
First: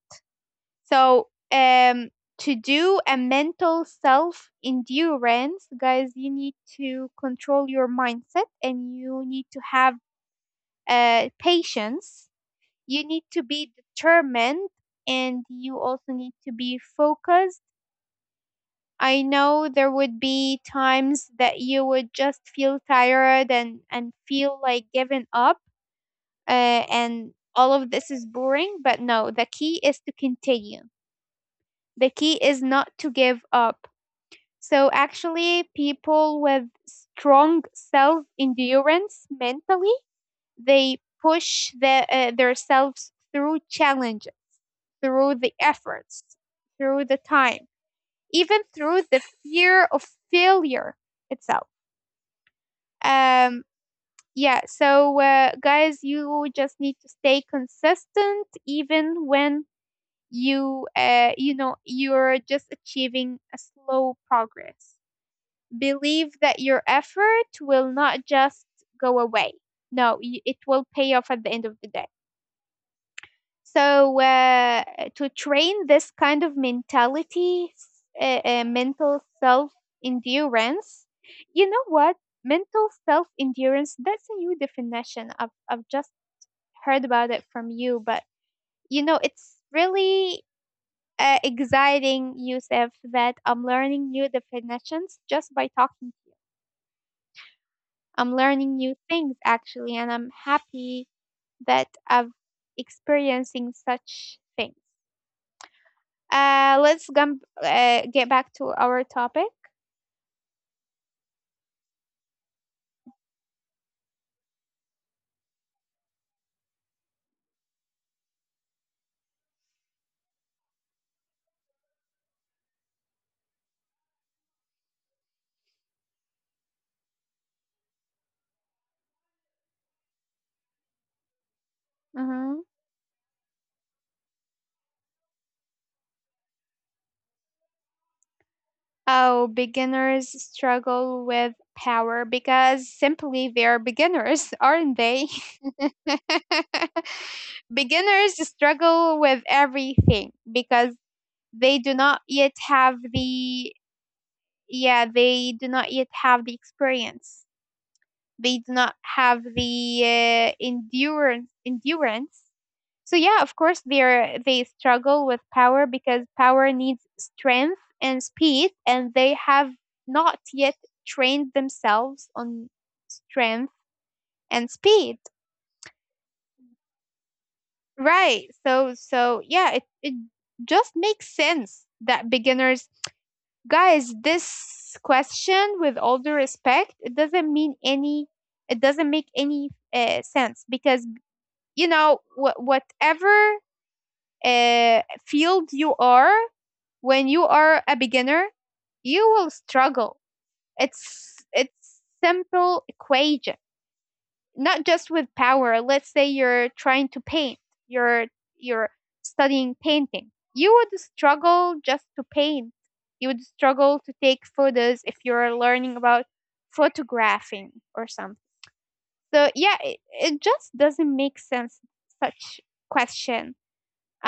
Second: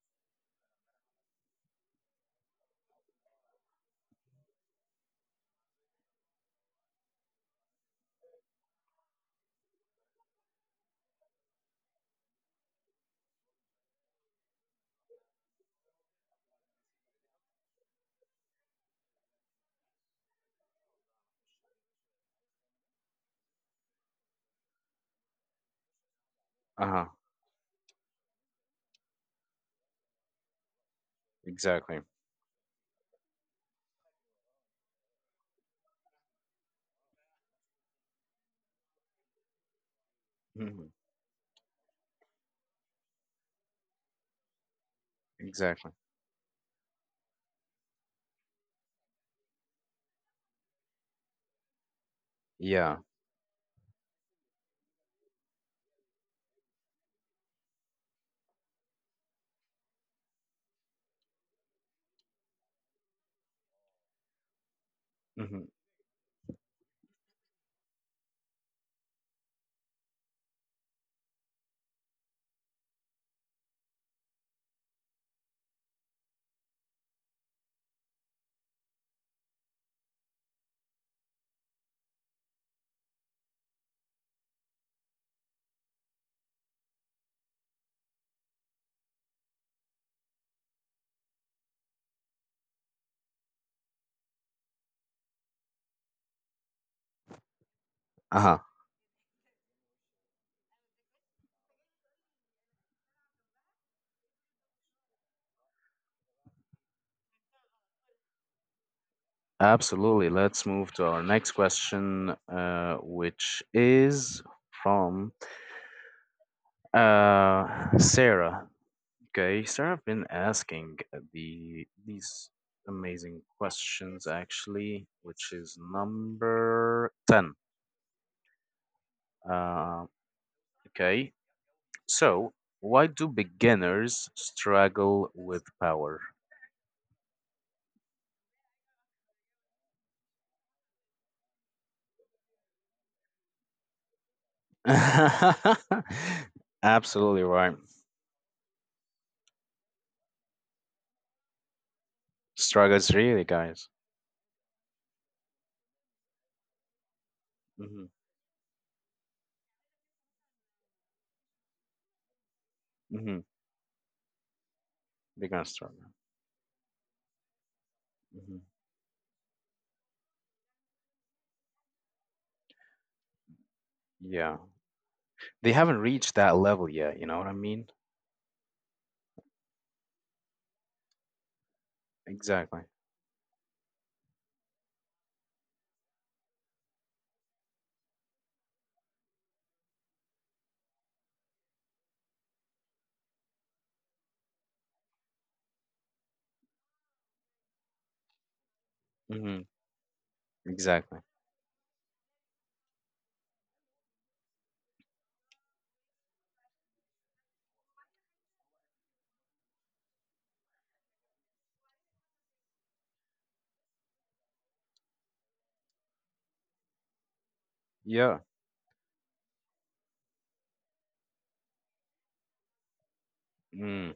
So, um, to do a mental self endurance, guys, you need to control your mindset and you need to have uh, patience. You need to be determined and you also need to be focused. I know there would be times that you would just feel tired and, and feel like giving up, uh,
Uh huh.
and all of this is boring, but no, the key is to continue.
Exactly.
The key is not to give up. So actually, people with strong self-endurance mentally,
Mhm.
they push the, uh, themselves through challenges, through the
Exactly.
efforts, through the time, even through the fear of failure itself.
Yeah.
Um, yeah. So, uh, guys, you just need to stay consistent, even when you, uh, you know, you're just achieving a slow progress.
Mm-hmm.
Believe that your effort will not just go away. No, y- it will pay off at the end of the day. So, uh, to train this kind of mentality, s- uh, uh, mental self endurance, you know what? Mental self endurance, that's a new definition. I've, I've just heard about it from you, but you know, it's really uh, exciting, Yusuf, that I'm learning new definitions just by talking. I'm
Uh-huh.
learning new things actually, and I'm happy that I'm experiencing such things. Uh, let's gum- uh, get back to our topic.
Absolutely. Let's move to our next question, uh, which is from uh, Sarah. Okay, Sarah have been asking the these amazing questions actually, which is number ten. Uh, okay, so
Mm-hmm.
why do beginners struggle with power?
Oh, beginners struggle with power because simply they're beginners, aren't they?
Absolutely right.
Beginners struggle with everything because they do not yet have
Struggles really,
the,
guys.
yeah, they do not yet have the experience.
Hmm.
They do not have the uh, endurance endurance, so yeah,
Hmm.
of course they're they struggle with
They're gonna
power
struggle.
because power needs strength and
Hmm.
speed, and they have not yet trained themselves on strength
Yeah,
and speed.
they haven't reached that level yet. You know what I mean?
Right. So so yeah, it it just makes sense that beginners,
Exactly.
guys, this question, with all due respect, it doesn't mean any, it doesn't make any uh, sense because you know wh- whatever uh, field you are, when you are a beginner, you will
Hmm.
struggle.
Exactly.
It's it's simple equation, not just with power. Let's say you're trying to paint, you're you're studying painting. You would struggle just to paint. You would struggle to take photos if you're learning about photographing or something.
Yeah.
So yeah, it, it just doesn't make sense such question.
Mm.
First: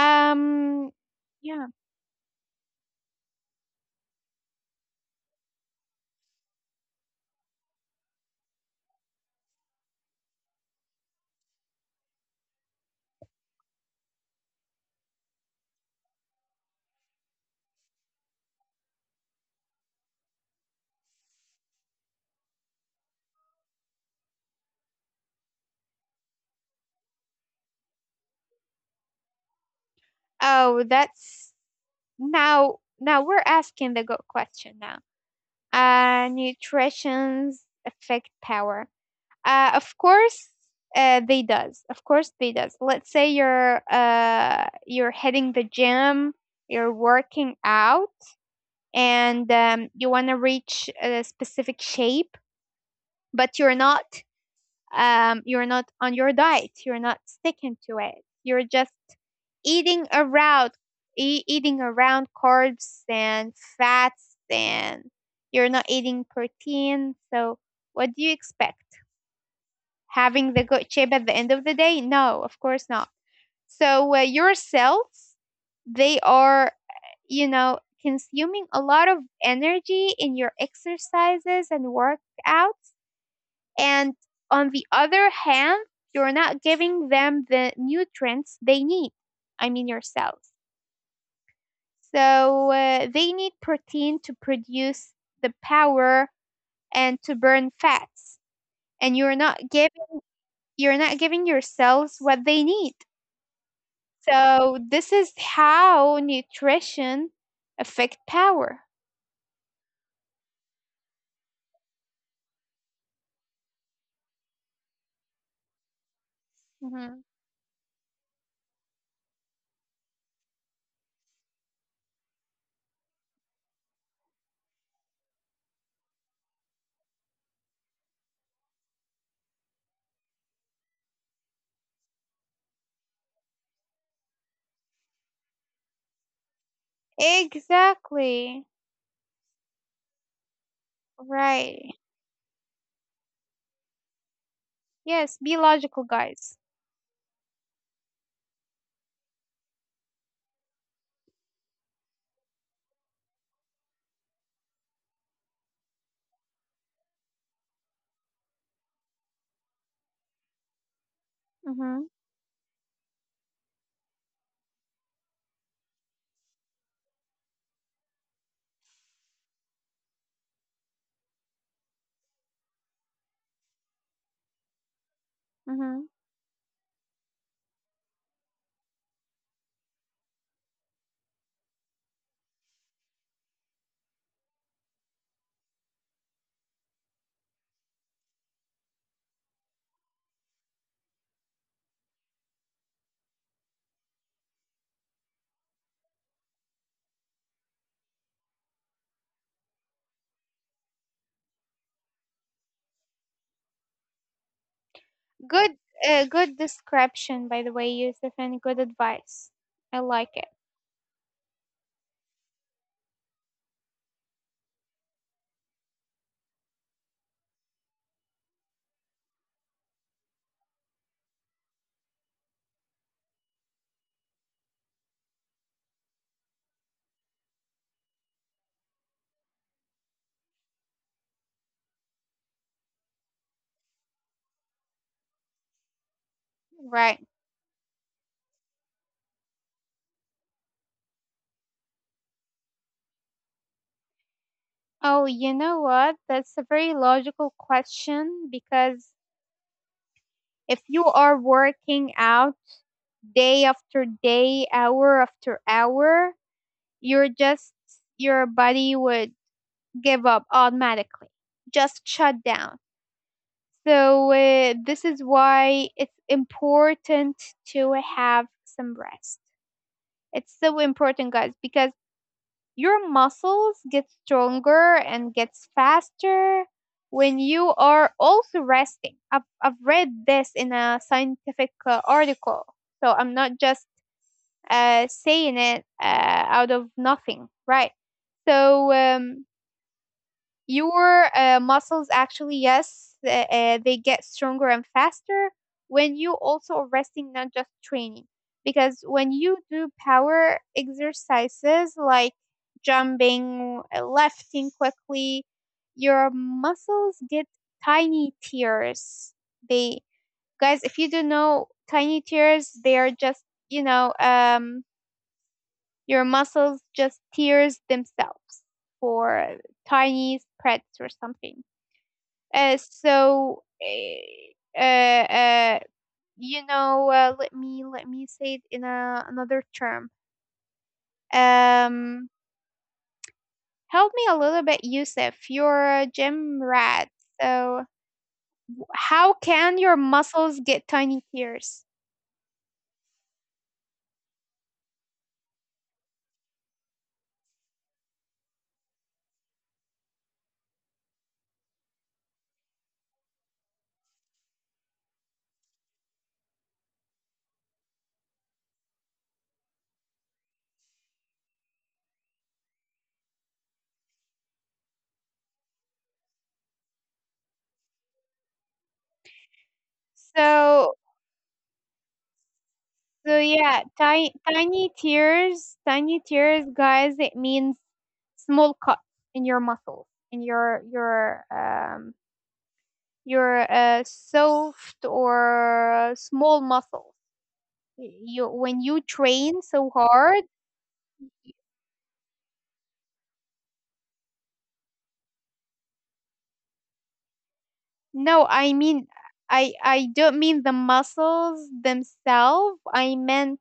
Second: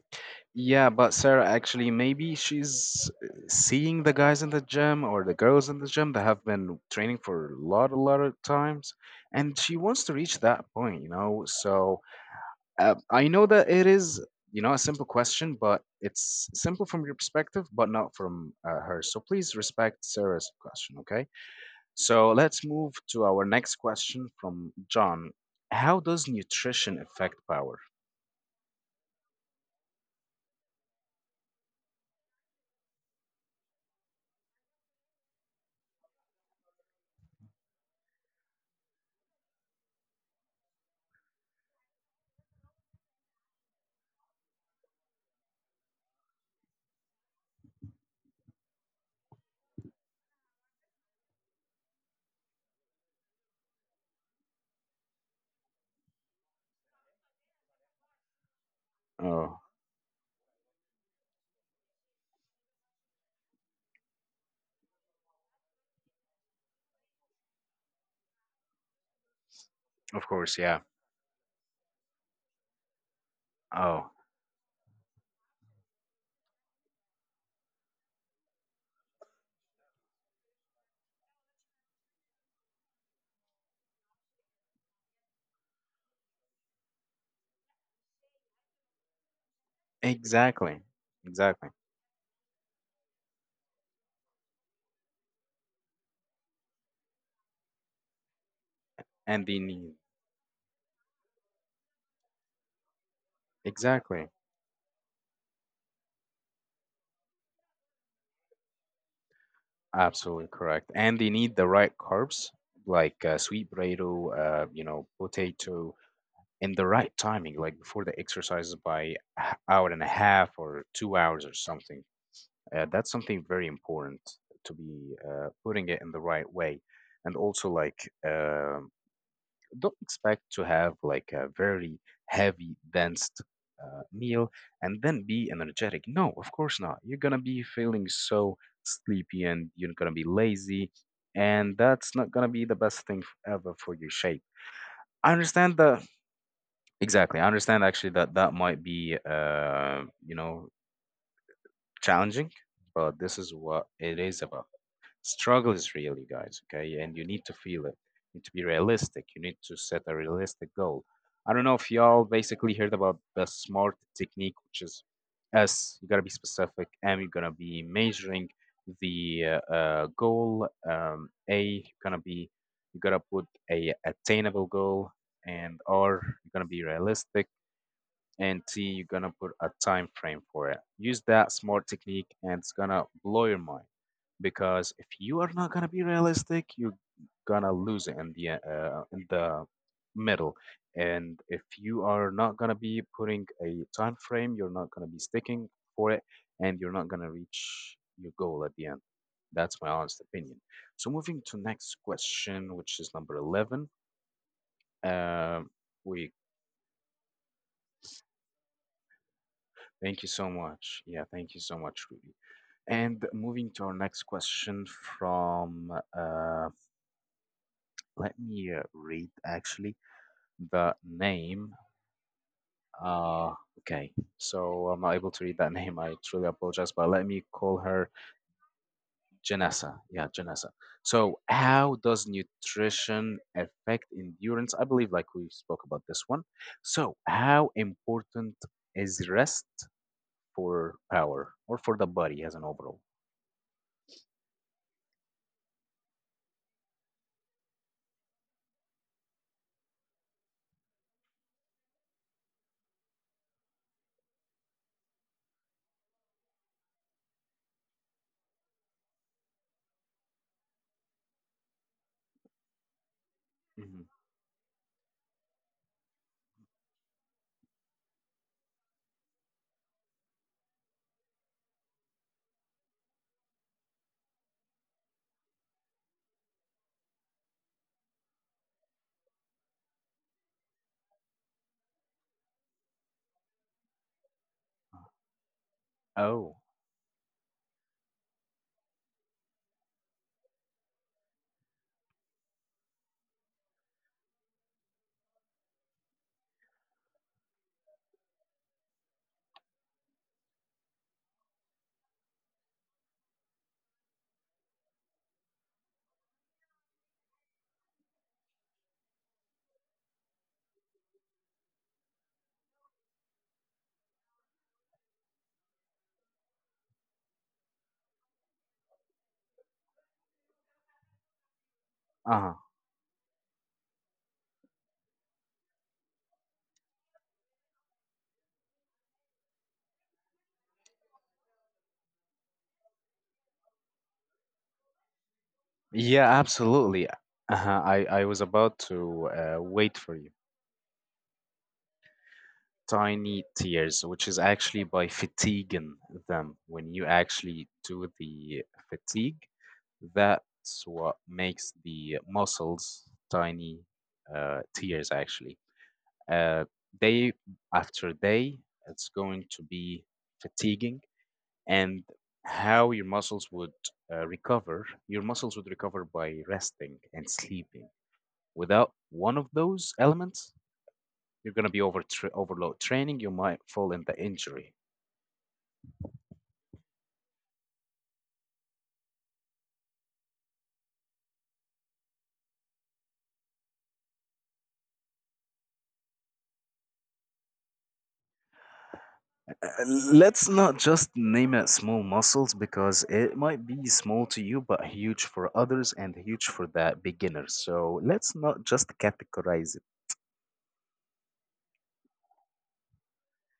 Yeah, but Sarah,
yeah.
actually, maybe she's uh, seeing the guys in the gym or the girls in the gym that have been training for a lot, a lot of times, and she wants to reach that point, you know. So uh, I know that it is, you know, a simple question, but it's simple from your perspective, but not from uh, hers. So please respect Sarah's question, okay? So let's move to our next question from John. How does nutrition affect power?
Oh, that's, now now we're asking the good question now. Uh nutrition's affect power. Uh of course uh they does. Of course they does. Let's say you're uh you're hitting the gym, you're working out and um, you want to reach a specific shape, but you're not um you're not on your diet. You're not sticking to it. You're just
Oh,
eating around e- eating around carbs and fats, and you're not eating protein, so what do you expect,
of course,
having the
yeah.
good shape at the end of the day? No, of course not.
Oh,
So uh, your cells, they are, you know, consuming a lot of energy in your exercises and workouts, and on the other hand, you're not giving them the nutrients they need. I mean your cells.
exactly. Exactly.
So uh, they need protein to produce the power and to burn fats. And
And
you're
they
not
need,
giving, you're not giving your cells what they need.
exactly.
So this is how nutrition affect power.
Absolutely correct. And they need the right carbs, like uh, sweet potato, uh, you know, potato, in the right
Mhm.
timing, like before the exercises by h- hour and a half or two hours or something. Uh, that's something very important to be uh, putting it in the right way. And also, like, um don't expect to have like a very heavy, dense uh, meal and then be energetic. No, of course not. You're gonna be feeling so
Exactly.
sleepy and you're gonna be lazy, and
Right.
that's not gonna be the best thing f- ever for your shape. I
Yes, be
understand that
logical, guys.
exactly. I understand actually that that might be uh, you know challenging, but this is what it is about. Struggle is real, you guys, okay? And you need to feel it. You need to be realistic. You need to set a realistic goal. I don't know if
Hmm.
y'all basically heard about the SMART technique, which is S, you gotta be specific, M, you're gonna be measuring the uh, uh, goal, um, A, you're gonna be, you gotta put a attainable goal, and
Hmm.
R, you're gonna be realistic, and T, you're gonna put a time frame for it. Use that smart technique, and it's gonna blow your mind. Because if you are not gonna be realistic, you're gonna lose it in the uh, in the middle. And if you are not gonna be putting a time frame, you're not gonna be sticking for it, and you're not gonna reach your goal at the end. That's my honest opinion. So moving to next question, which is number eleven. Um,
Good uh,
we
good description by the way, Yusuf, and good advice. I
Thank you
like
so
it.
much. Yeah, thank you so much, Rudy. And moving to our next question from, uh, let me uh, read actually the name. Uh, okay, so I'm not able to read that name. I truly apologize, but let me call her Janessa. Yeah, Janessa. So, how does nutrition affect endurance? I believe like we spoke about this one. So,
Right.
how important is rest for power or for the body as an overall?
Oh, you know what? That's a very logical question, because if you are working out day after day, hour after hour, you're just, your body would give up automatically, just shut down.
Mm-hmm.
So, uh, this is why it's important to have some rest. It's so important, guys, because your muscles get stronger and gets faster when you are also resting. I've, I've read this in a scientific uh, article, so I'm not just uh, saying it uh,
Oh,
out of nothing, right? So um, your uh, muscles actually, yes, uh, uh, they get stronger and faster when you also are resting, not just training, because when you do power exercises like jumping, uh, lifting quickly, your muscles get tiny tears. They, guys, if you don't know tiny tears, they are just, you know, um your muscles just tears themselves for tiny spreads or something.
uh-huh.
uh, so, uh, uh, you know, uh, let me let me say it in a, another term. Um, Help me a little bit, Yusuf. You're a
Yeah,
gym
absolutely.
rat.
Uh-huh.
So,
I, I was about to
how
uh,
can
wait
your
for you.
muscles get tiny tears?
Tiny tears, which is actually by fatiguing them. When you actually do the fatigue, that's what makes the muscles tiny uh, tears, actually. Uh, Day after day, it's going to be fatiguing and how your muscles would uh, recover. Your muscles would recover by resting and sleeping. Without one of those elements,
So,
you're going to be over tra- overload training. You
so
might
yeah,
fall into
tiny
injury.
tiny tears, tiny tears, guys. It means small cuts in your muscles, in your your um your uh, soft or small muscles. You when you train
Uh,
so hard.
Let's not just name it small muscles because it might be small to you, but huge for others and huge for the beginners. So let's
No,
not
I
just
mean, I
categorize it.
I don't mean the muscles themselves. I meant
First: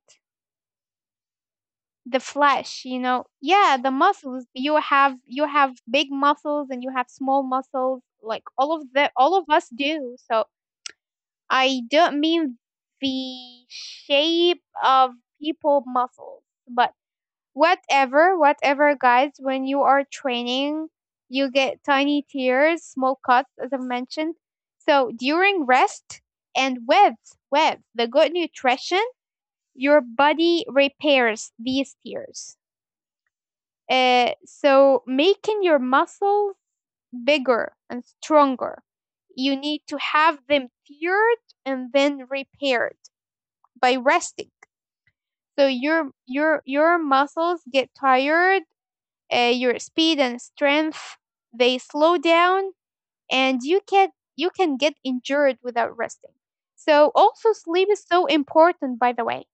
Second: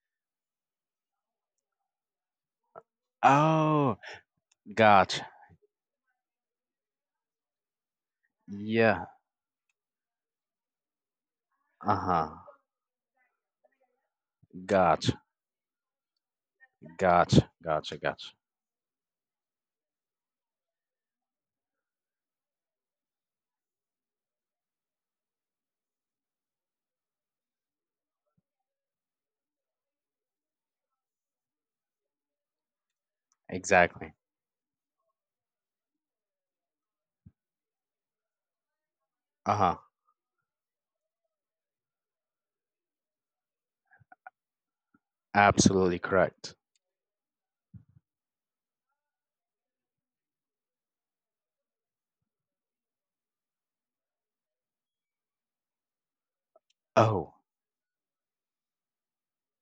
the flesh, you know. Yeah, the
Oh,
muscles. You have,
gotcha.
you have big muscles and you have small muscles. Like all of,
Yeah.
the all of us do. So I
Uh
don't
huh.
mean the shape of
Gotcha.
people muscles, but
Gotcha. Gotcha. Gotcha.
whatever whatever guys, when you are training, you get tiny tears, small cuts, as I mentioned. So during rest, and with with the good nutrition, your body repairs these tears,
Exactly.
uh, so making your muscles bigger and stronger.
Uh
You
huh.
need to have them teared and then repaired by resting. So
Absolutely
your
correct.
your your muscles get tired, uh, your speed and strength, they slow down, and you can, you can get injured without resting. So
Oh,
also sleep is so important, by the way.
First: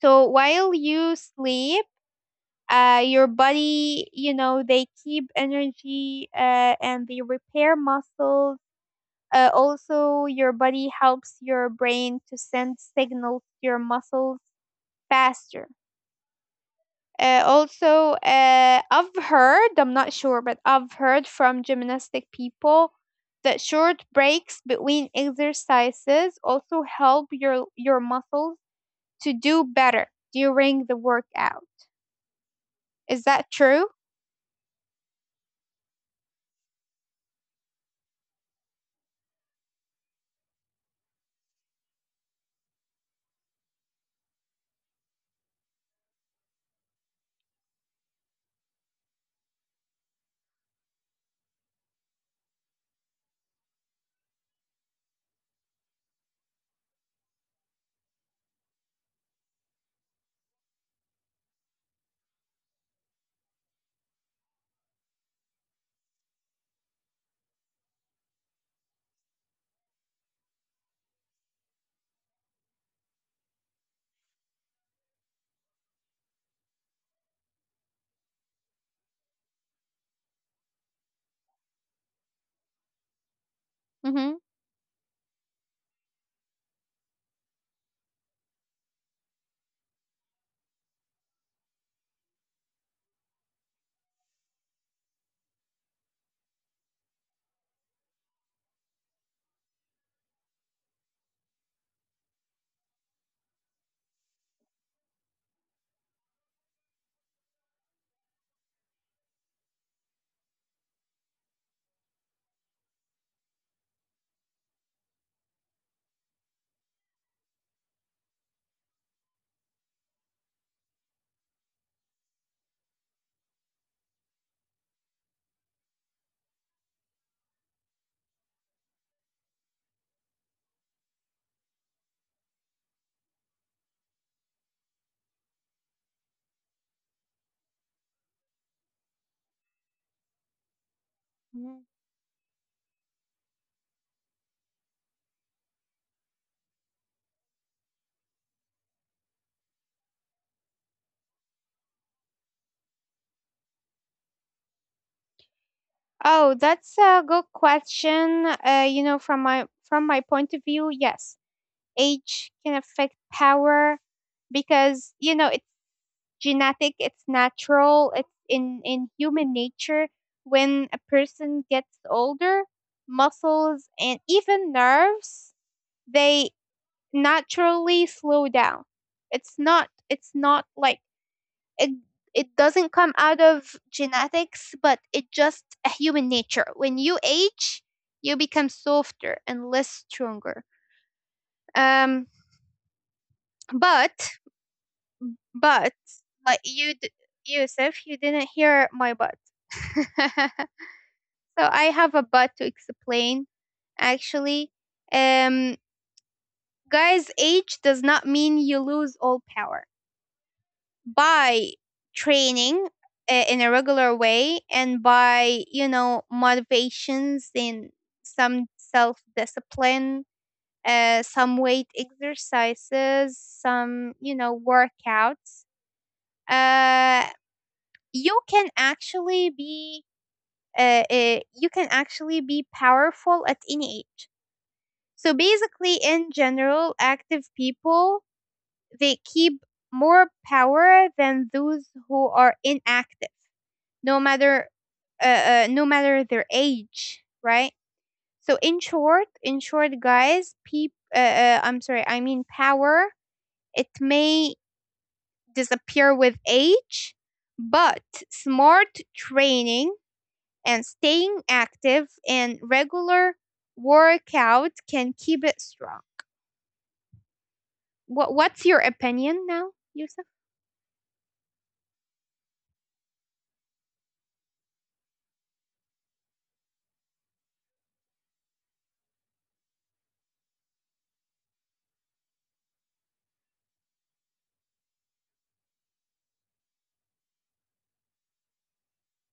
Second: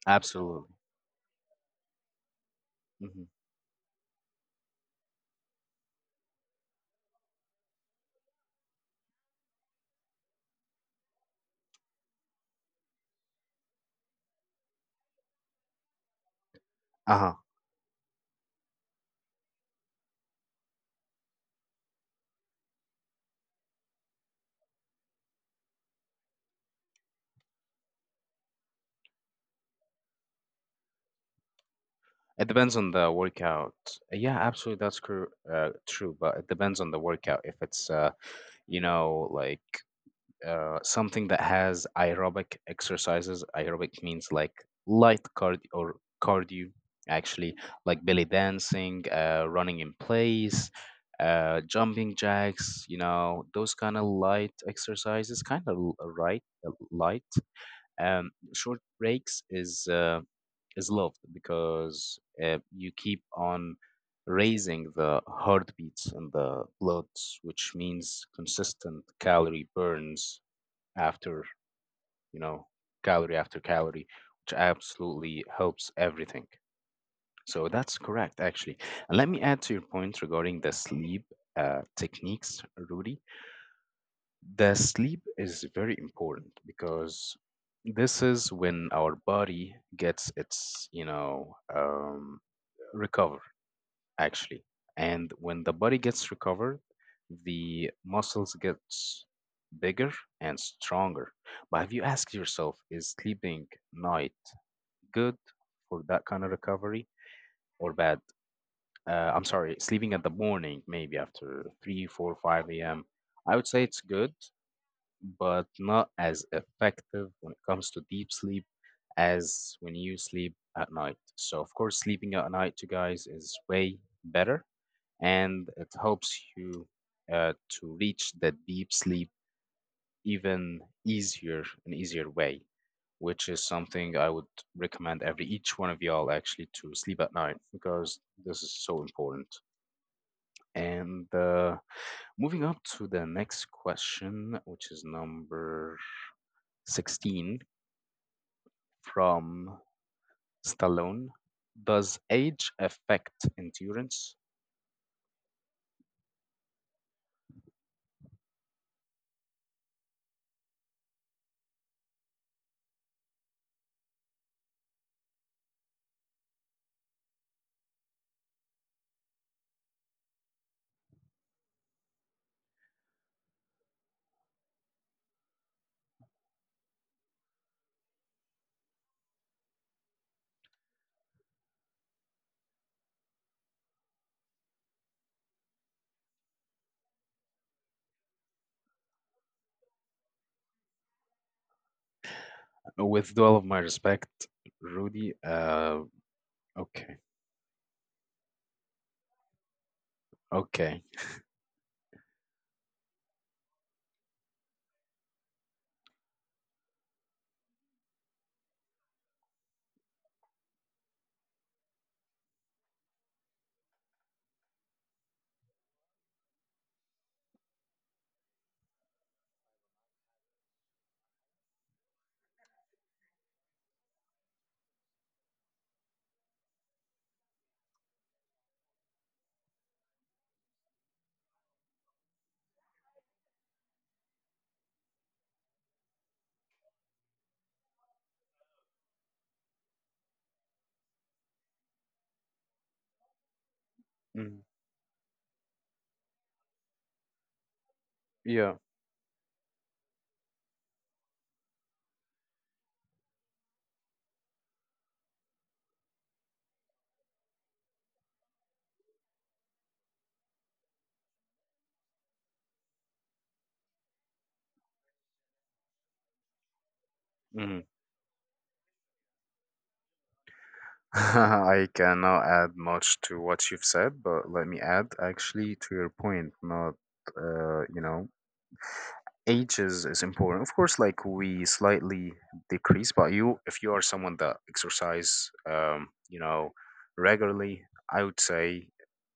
So while
absolutely.
you sleep, uh,
Hmm.
your body, you know, they keep energy uh, and they repair muscles. Uh, also, your body helps your brain to send signals to your muscles faster.
Uh huh.
Uh, also, uh, I've heard, I'm not sure, but I've heard from gymnastic people that short breaks between exercises also help your your muscles to do better during the workout.
It depends on the
Is that
workout.
true?
Yeah, absolutely. That's cor- uh, true. But it depends on the workout. If it's, uh, you know, like uh, something that has aerobic exercises. Aerobic means like light cardio or cardio, actually, like belly dancing, uh, running in place, uh, jumping jacks, you know, those kind of light exercises, kind of l- right, uh, light. Um, short breaks is uh, is loved because uh, you keep on raising the heartbeats and the bloods, which means consistent calorie burns after, you know, calorie after calorie, which absolutely helps everything. So that's correct actually, and let me add to your point regarding the sleep uh, techniques, Rudy.
Mm-hmm.
The sleep is very important because this is when our body gets its, you know um, recover, actually. And when the body gets recovered, the muscles gets bigger and stronger. But have you asked yourself, is sleeping night good for that kind of recovery or bad? Uh, I'm sorry, sleeping at the morning, maybe after three, four, five four a m, I would say it's good, but not as effective when it comes to deep sleep as when you sleep at night. So, of course, sleeping at night, you guys, is way better, and it helps you uh, to reach that deep sleep even easier an easier way, which is something I would recommend every each one of y'all actually to sleep at night because this is so important. And uh,
Mhm.
Moving up to the next question, which is number sixteen, from Stallone. Does age affect endurance?
Oh, that's a good question. Uh, you know, from my from my point of view, yes, age can affect power because, you know, it genetic, it's natural, it's in, in human nature. When a person gets older, muscles and even nerves, they naturally slow down. It's not it's not like it, it doesn't come out of genetics, but it just a human nature. When you age, you become softer and less stronger. Um,
With all of my
but
respect, Rudy. Uh,
but like you, d-
okay,
Yusuf, you didn't hear my but.
okay.
So I have a but to explain actually. Um, guys, age does not mean you lose all power. By training uh, in a regular way, and by, you know, motivations in some self-discipline, uh, some weight exercises, some, you know, workouts, uh you can actually be, uh, uh, you can actually be powerful at any age. So basically, in general, active people, they keep more power than those who are inactive, no
Mm,
matter, uh, uh, no matter their age, right? So
yeah.
in short, in short, guys, peop, uh, uh, I'm sorry, I mean power. It may disappear with age, but smart training and staying active and regular workout can keep it strong.
Mm.
What, what's your opinion now, Yusuf?
I cannot add much to what you've said, but let me add actually to your point. Not, uh, you know, ages is is important, of course. Like, we slightly decrease, but you if you are someone that exercise um you know regularly, I would say.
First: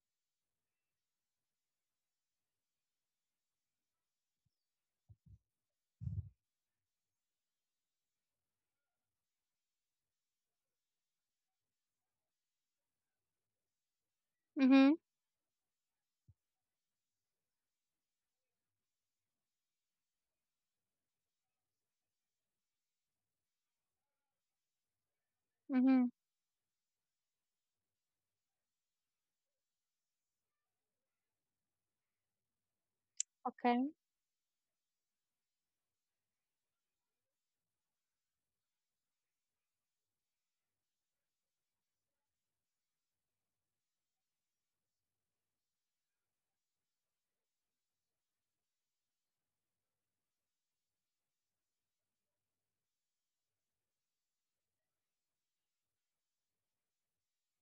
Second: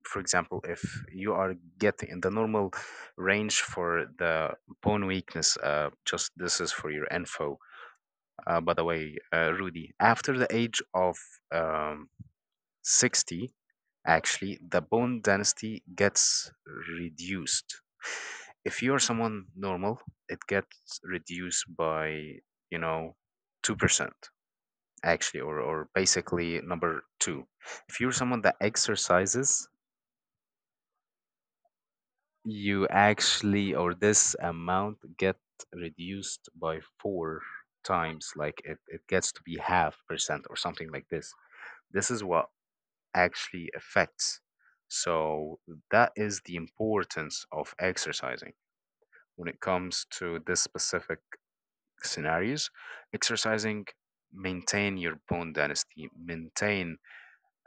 For example, if you are getting in the normal range for the bone weakness, uh just this is for your info. Uh by the way, uh Rudy, after the age of um sixty, actually the
Mhm.
bone density gets reduced. If you're someone normal, it gets reduced by, you know, two percent, actually. Or, or
Mhm.
basically number two. If you're someone that exercises, you actually, or
Okay.
this amount get reduced by four times. Like, it, it gets to be half percent or something like this. This is what actually affects. So that is the importance of exercising when it comes to this specific scenarios. Exercising maintain your bone density, maintain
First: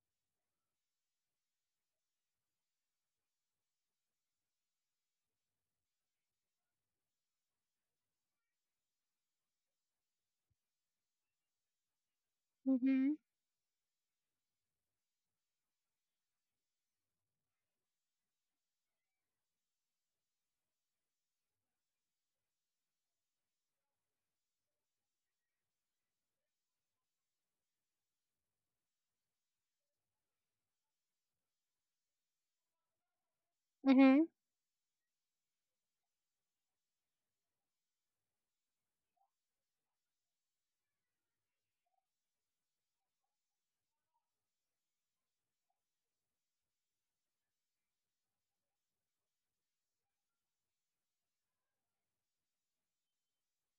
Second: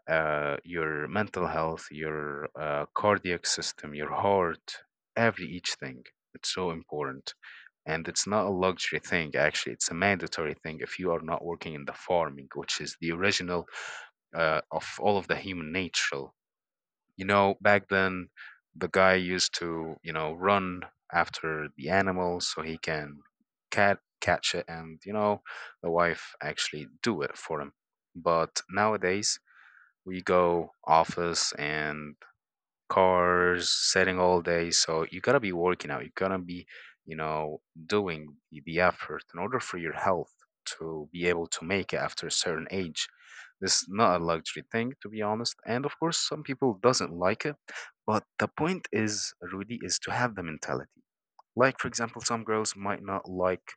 uh, your mental health, your uh, cardiac system, your heart, every each thing. It's so important. And it's not a luxury thing, actually. It's a mandatory thing if you are not working in the farming, which is the
Mhm.
original uh, of all of the human nature. You know, back then, the guy used to, you know, run after the animals so he can cat catch it, and you know, the wife actually do it for him. But nowadays, we go office and cars, sitting
Mhm.
all day. So you gotta be working out. You gotta be, you know, doing the the effort in order for your health to be able to make it after a certain age. This is not a luxury thing, to be honest. And of course, some people doesn't like it. But the point is, Rudy, is to have the mentality. Like, for example, some girls might not like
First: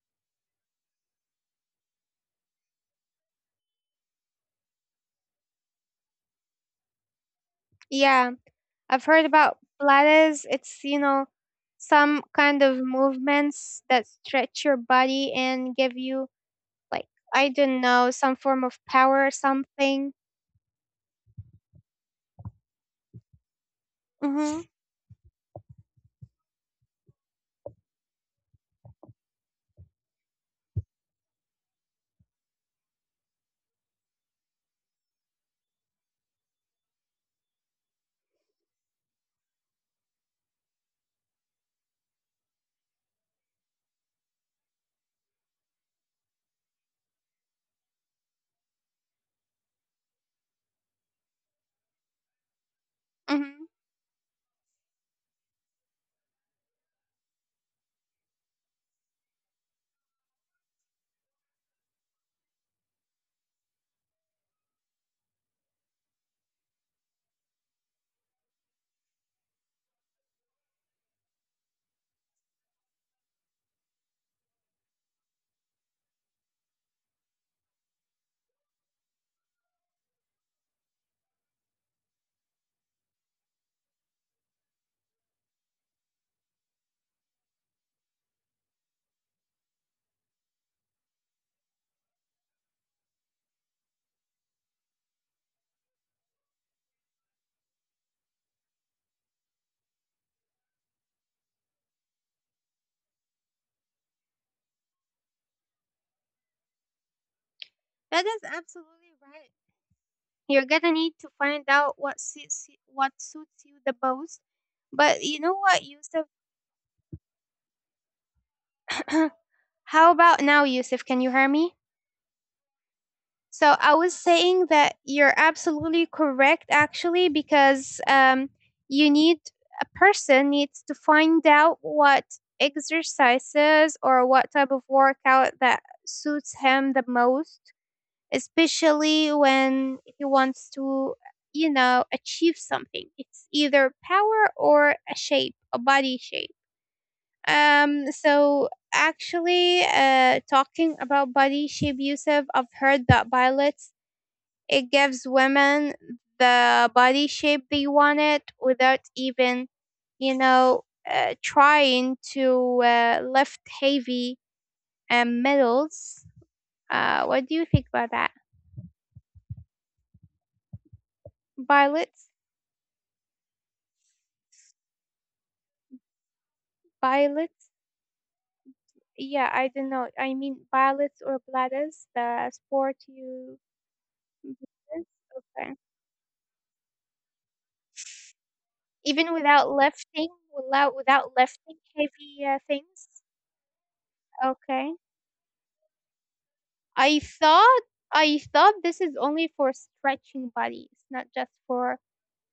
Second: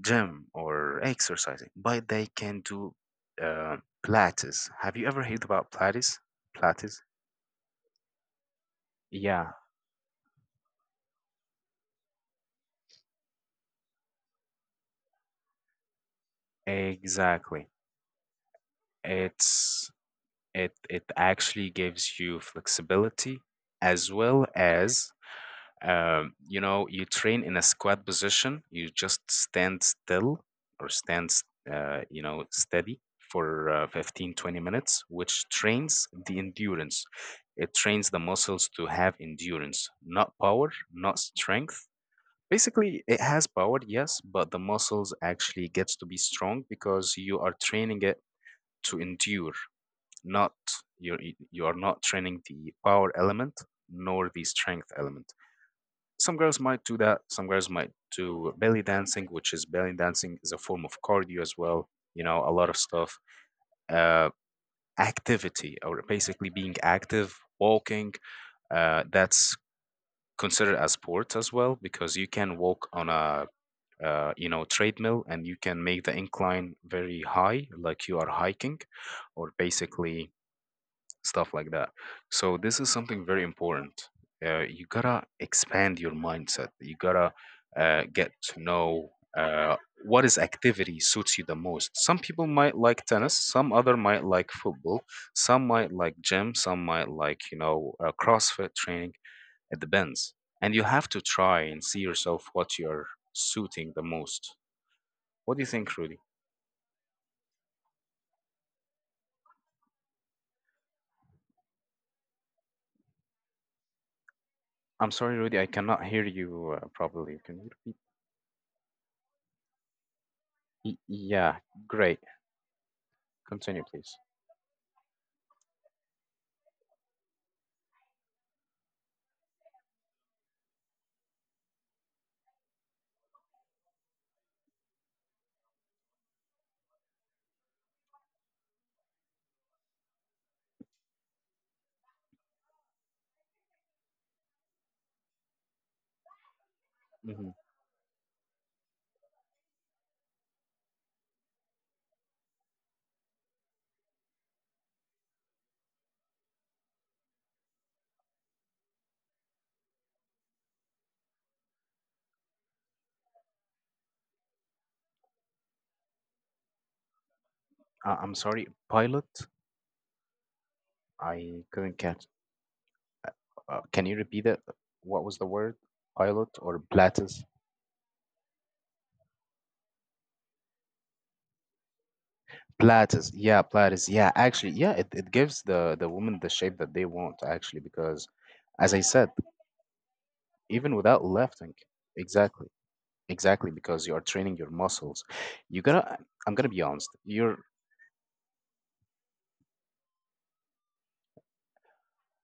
gym or exercising, but they can do uh, Pilates. Have you ever heard about Pilates? Pilates?
Yeah, I've heard
Yeah,
about Pilates. It's, you know, some kind of movements that stretch your body and give you like, I
exactly.
don't know, some form of power or
It's
something.
it it actually gives you flexibility as well as um, you know you train in a squat position. You just stand still or stand s- uh, you know steady for uh, fifteen twenty minutes, which trains the endurance. It trains the muscles to have endurance, not power, not strength. Basically, it has power, yes, but the muscles actually gets to be strong because you are training it to endure, not you're you are not training the power element
Mhm.
nor the strength element. Some girls might do that. Some girls might do belly dancing, which is belly dancing is a form of cardio as well. You know, a lot of stuff. Uh, activity or basically being active, walking. Uh, that's considered as sport as well because you can walk on a uh, you know treadmill, and you can make the incline very high, like you are hiking, or basically stuff like that. So this is something very important. Uh, you gotta expand your mindset. You gotta uh, get to know uh, what is activity suits you the most. Some people might like tennis. Some other might like football. Some might like gym. Some might like you know uh, CrossFit training. It depends. And you have to try and see yourself what you're suiting the most. What do you think, Rudy?
That is absolutely right. You're gonna need to find out what suits y- what suits you the most.
I'm
But
sorry,
you
Rudy.
know
I
what,
cannot hear
Yusuf?
you uh, properly. Can you repeat?
How about now,
Y-
Yusuf? Can you hear
yeah,
me?
great.
So
Continue,
I
please.
was saying that you're absolutely correct, actually, because um, you need a person needs to find out what exercises or what type of workout that suits him the most, especially when he wants to, you know, achieve something. It's either power or a shape, a body shape.
Hmm.
Um, so actually, uh, talking about body shape, Yusuf, I've heard that violets, it gives women the body shape they wanted without even, you know, uh, trying to uh, lift heavy um, metals. Uh, what do you think about
Uh,
that?
I'm sorry, pilot? I couldn't
Violets,
catch. Uh, uh, can you repeat it? What was the word? Pilot or platus?
violets. Yeah, I don't know. I mean, ballets or bladders, the sport
Platus.
you.
Yeah, platus. Yeah, actually, yeah,
Mhm.
it, it gives
Okay.
the, the woman the shape that they want, actually, because as I
Even
said,
without lifting, without
even without
without lifting
lifting,
heavy uh,
exactly.
things.
Exactly, because you are training your
Okay.
muscles. You're gonna, I'm gonna be honest.
I
You're,
thought I thought this is only for stretching body. It's not just for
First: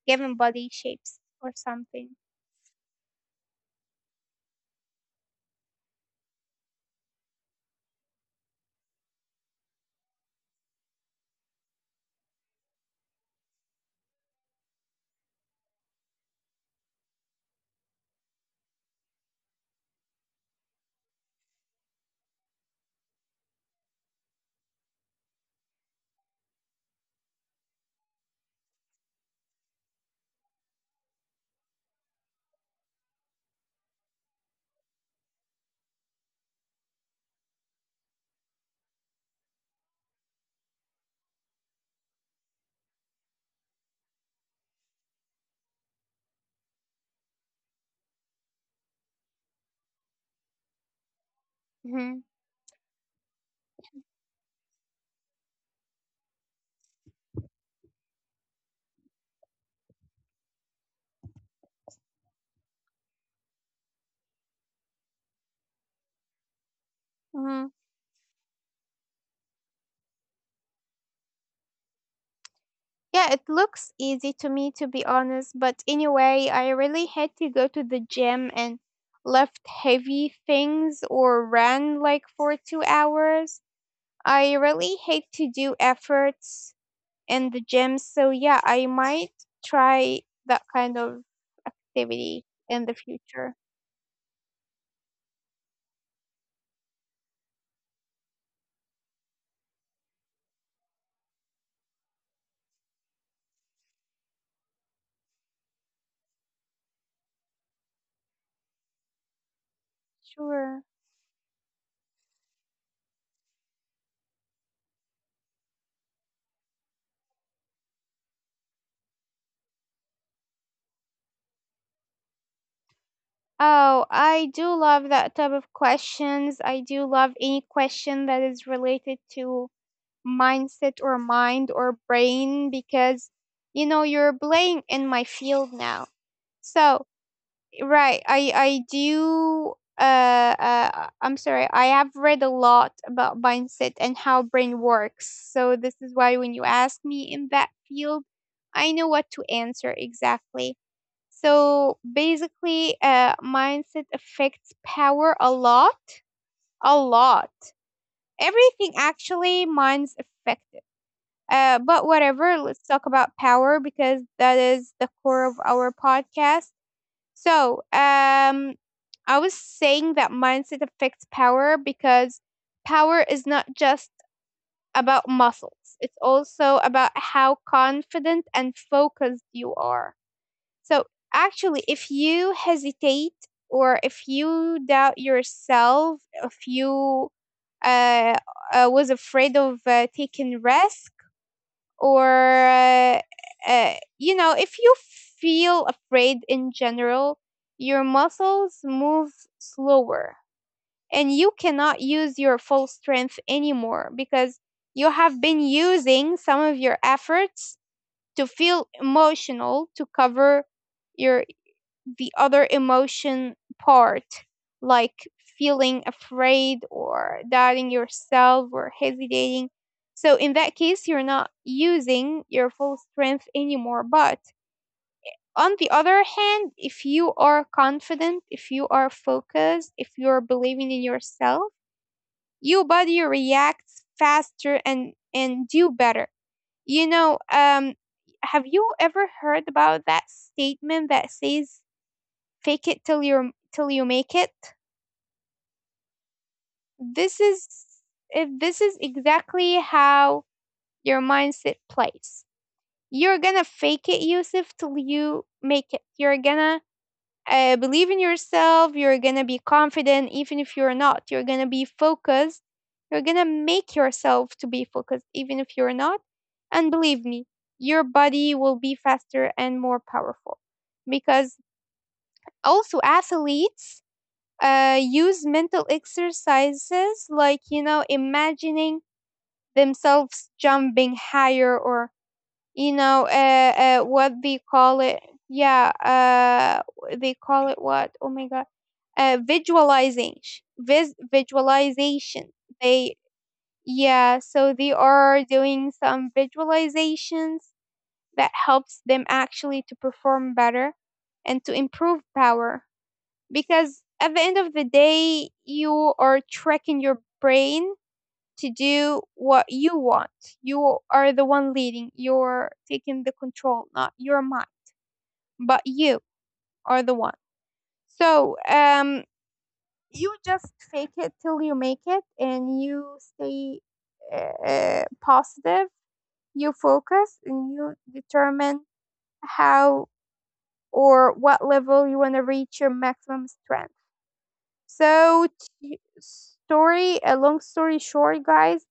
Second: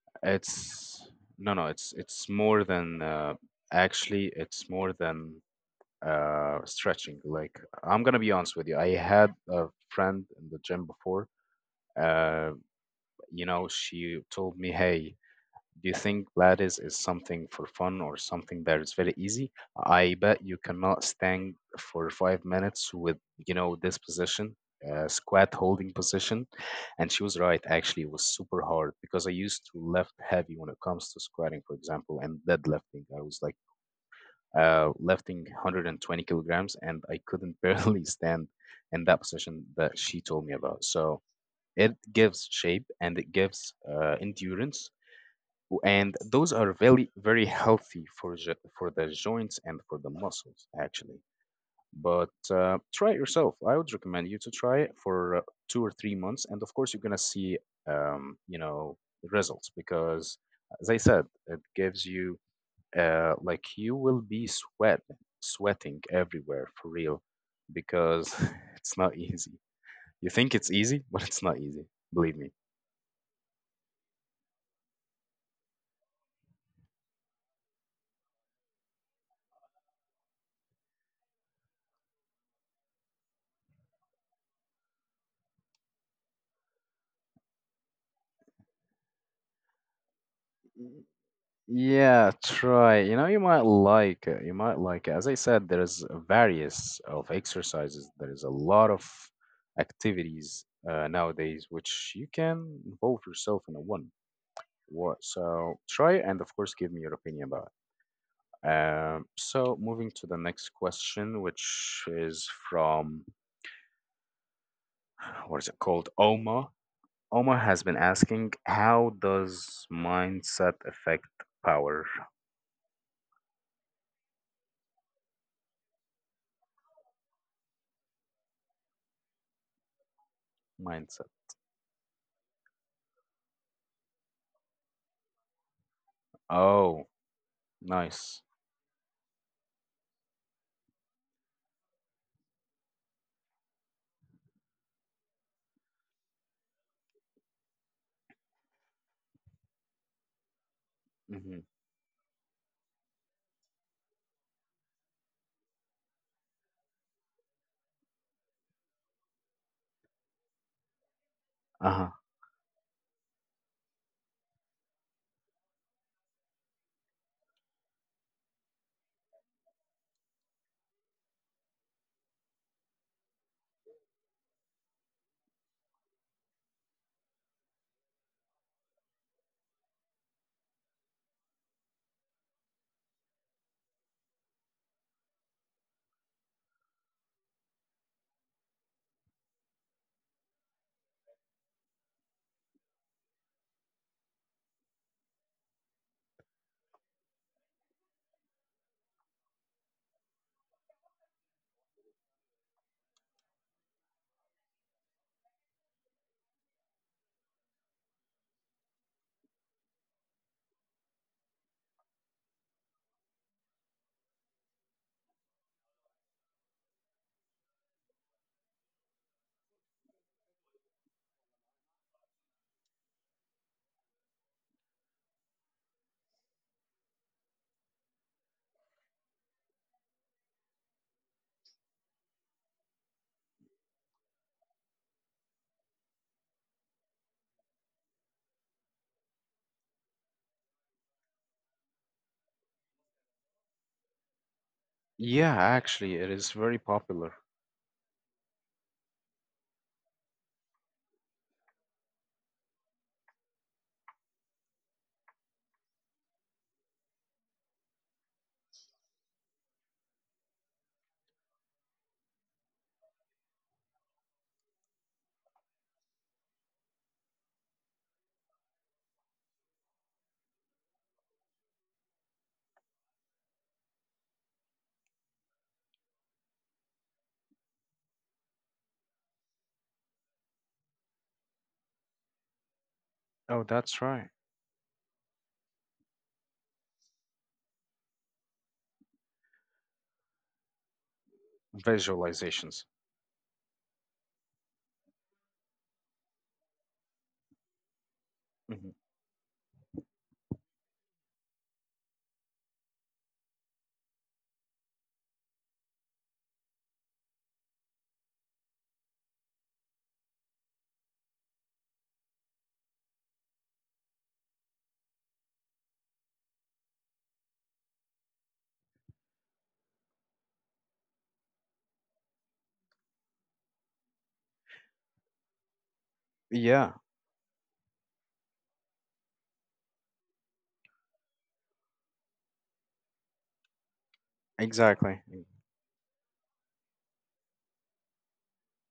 giving body
it's
shapes or
no, no. It's
something.
it's more than uh, actually. It's more than uh, stretching. Like, I'm gonna be honest with you. I had a friend in the gym before. Uh, you know, she told me, "Hey, do you think Pilates is something for fun or something that is very easy? I bet you cannot stand for five minutes with, you know, this position, uh, squat holding position." And she was right, actually, it was super hard because I used to lift heavy when it comes to squatting, for example, and deadlifting. I was like uh, lifting one hundred twenty kilograms, and I couldn't barely stand in that position that she told me about. So it gives shape and it gives uh, endurance, and those are very very healthy for jo- for the joints and for the muscles, actually.
Mm-hmm.
But uh, try it yourself. I would recommend you to try it for uh, two or three months, and of course you're gonna see um, you know results, because as I said, it gives you uh, like you will be sweat sweating everywhere for real,
Mm-hmm.
because it's not easy. You think it's easy, but it's not easy, believe me.
Yeah, it looks easy to me, to be honest, but anyway, I really had to go to the gym and lift heavy things or ran like for two hours. I really hate to do efforts in the gym, so yeah, I might try that kind of
Yeah,
activity in the
try. You know, you
future.
might like it. You might like it. As I said, there is various of exercises. There is a lot of activities uh, nowadays which you can involve yourself in a one. What? So try it, and of course give me your opinion about it. Um, so moving to the next
Sure.
question, which is from what is it called? Oma. Oma has been asking, how does mindset affect power?
Oh, I do love that type of questions. I do love any question that is related to mindset or
Mindset.
mind or brain, because you know you're playing in my field now, so
Oh,
right.
nice.
I i do uh, uh I'm sorry, I have read a lot about mindset and how brain works, so this is why when you ask me in that field, I know what to answer exactly.
Hmm.
So basically, uh mindset affects power a lot, a lot. Everything, actually, minds affected, uh,
Uh-huh.
but whatever, let's talk about power because that is the core of our podcast. So, um, I was saying that mindset affects power because power is not just about muscles, it's also about how confident and focused you are. So, actually, if you hesitate or if you doubt yourself, if you uh, uh, was afraid of uh, taking rest, or uh, uh, you know, if you feel afraid in general, your muscles move slower and you cannot use your full strength anymore, because you have been using some of your efforts to feel emotional, to cover your the other emotion part, like feeling afraid or doubting yourself or hesitating. So, in that case, you're not using your full strength anymore. But on the other hand, if you are confident, if you are focused, if you're believing in yourself, your body reacts faster and, and do better. You know, um, have you ever heard about that statement that says fake it till you are, till you make it.
Yeah, actually, it is very popular.
This is if this is exactly how your mindset plays. You're gonna fake it, Yusuf, till you make it. You're gonna uh, believe in yourself. You're gonna be confident, even if you're not. You're gonna be focused. You're gonna make yourself to be focused, even if you're not. And believe me, your body will be faster and more powerful. Because also athletes uh, use mental exercises, like, you know, imagining themselves jumping higher or, you know,
Oh,
uh, uh,
that's
what
right.
they call it. Yeah, uh, they call it what, oh my god, uh, visualizing, vis- visualization.
Visualizations.
They Yeah, so they are doing some visualizations that
Hmm.
helps them actually to perform better and to improve power, because at the end of the day, you are tracking your brain to do what you want. You are the one leading, you're taking the control, not your mind, but you are the one. So um, you just fake it till you make it, and you stay uh, positive. You
Yeah,
focus and you determine how or what level you want to reach your maximum strength.
exactly.
So, t- story, a long story short, guys,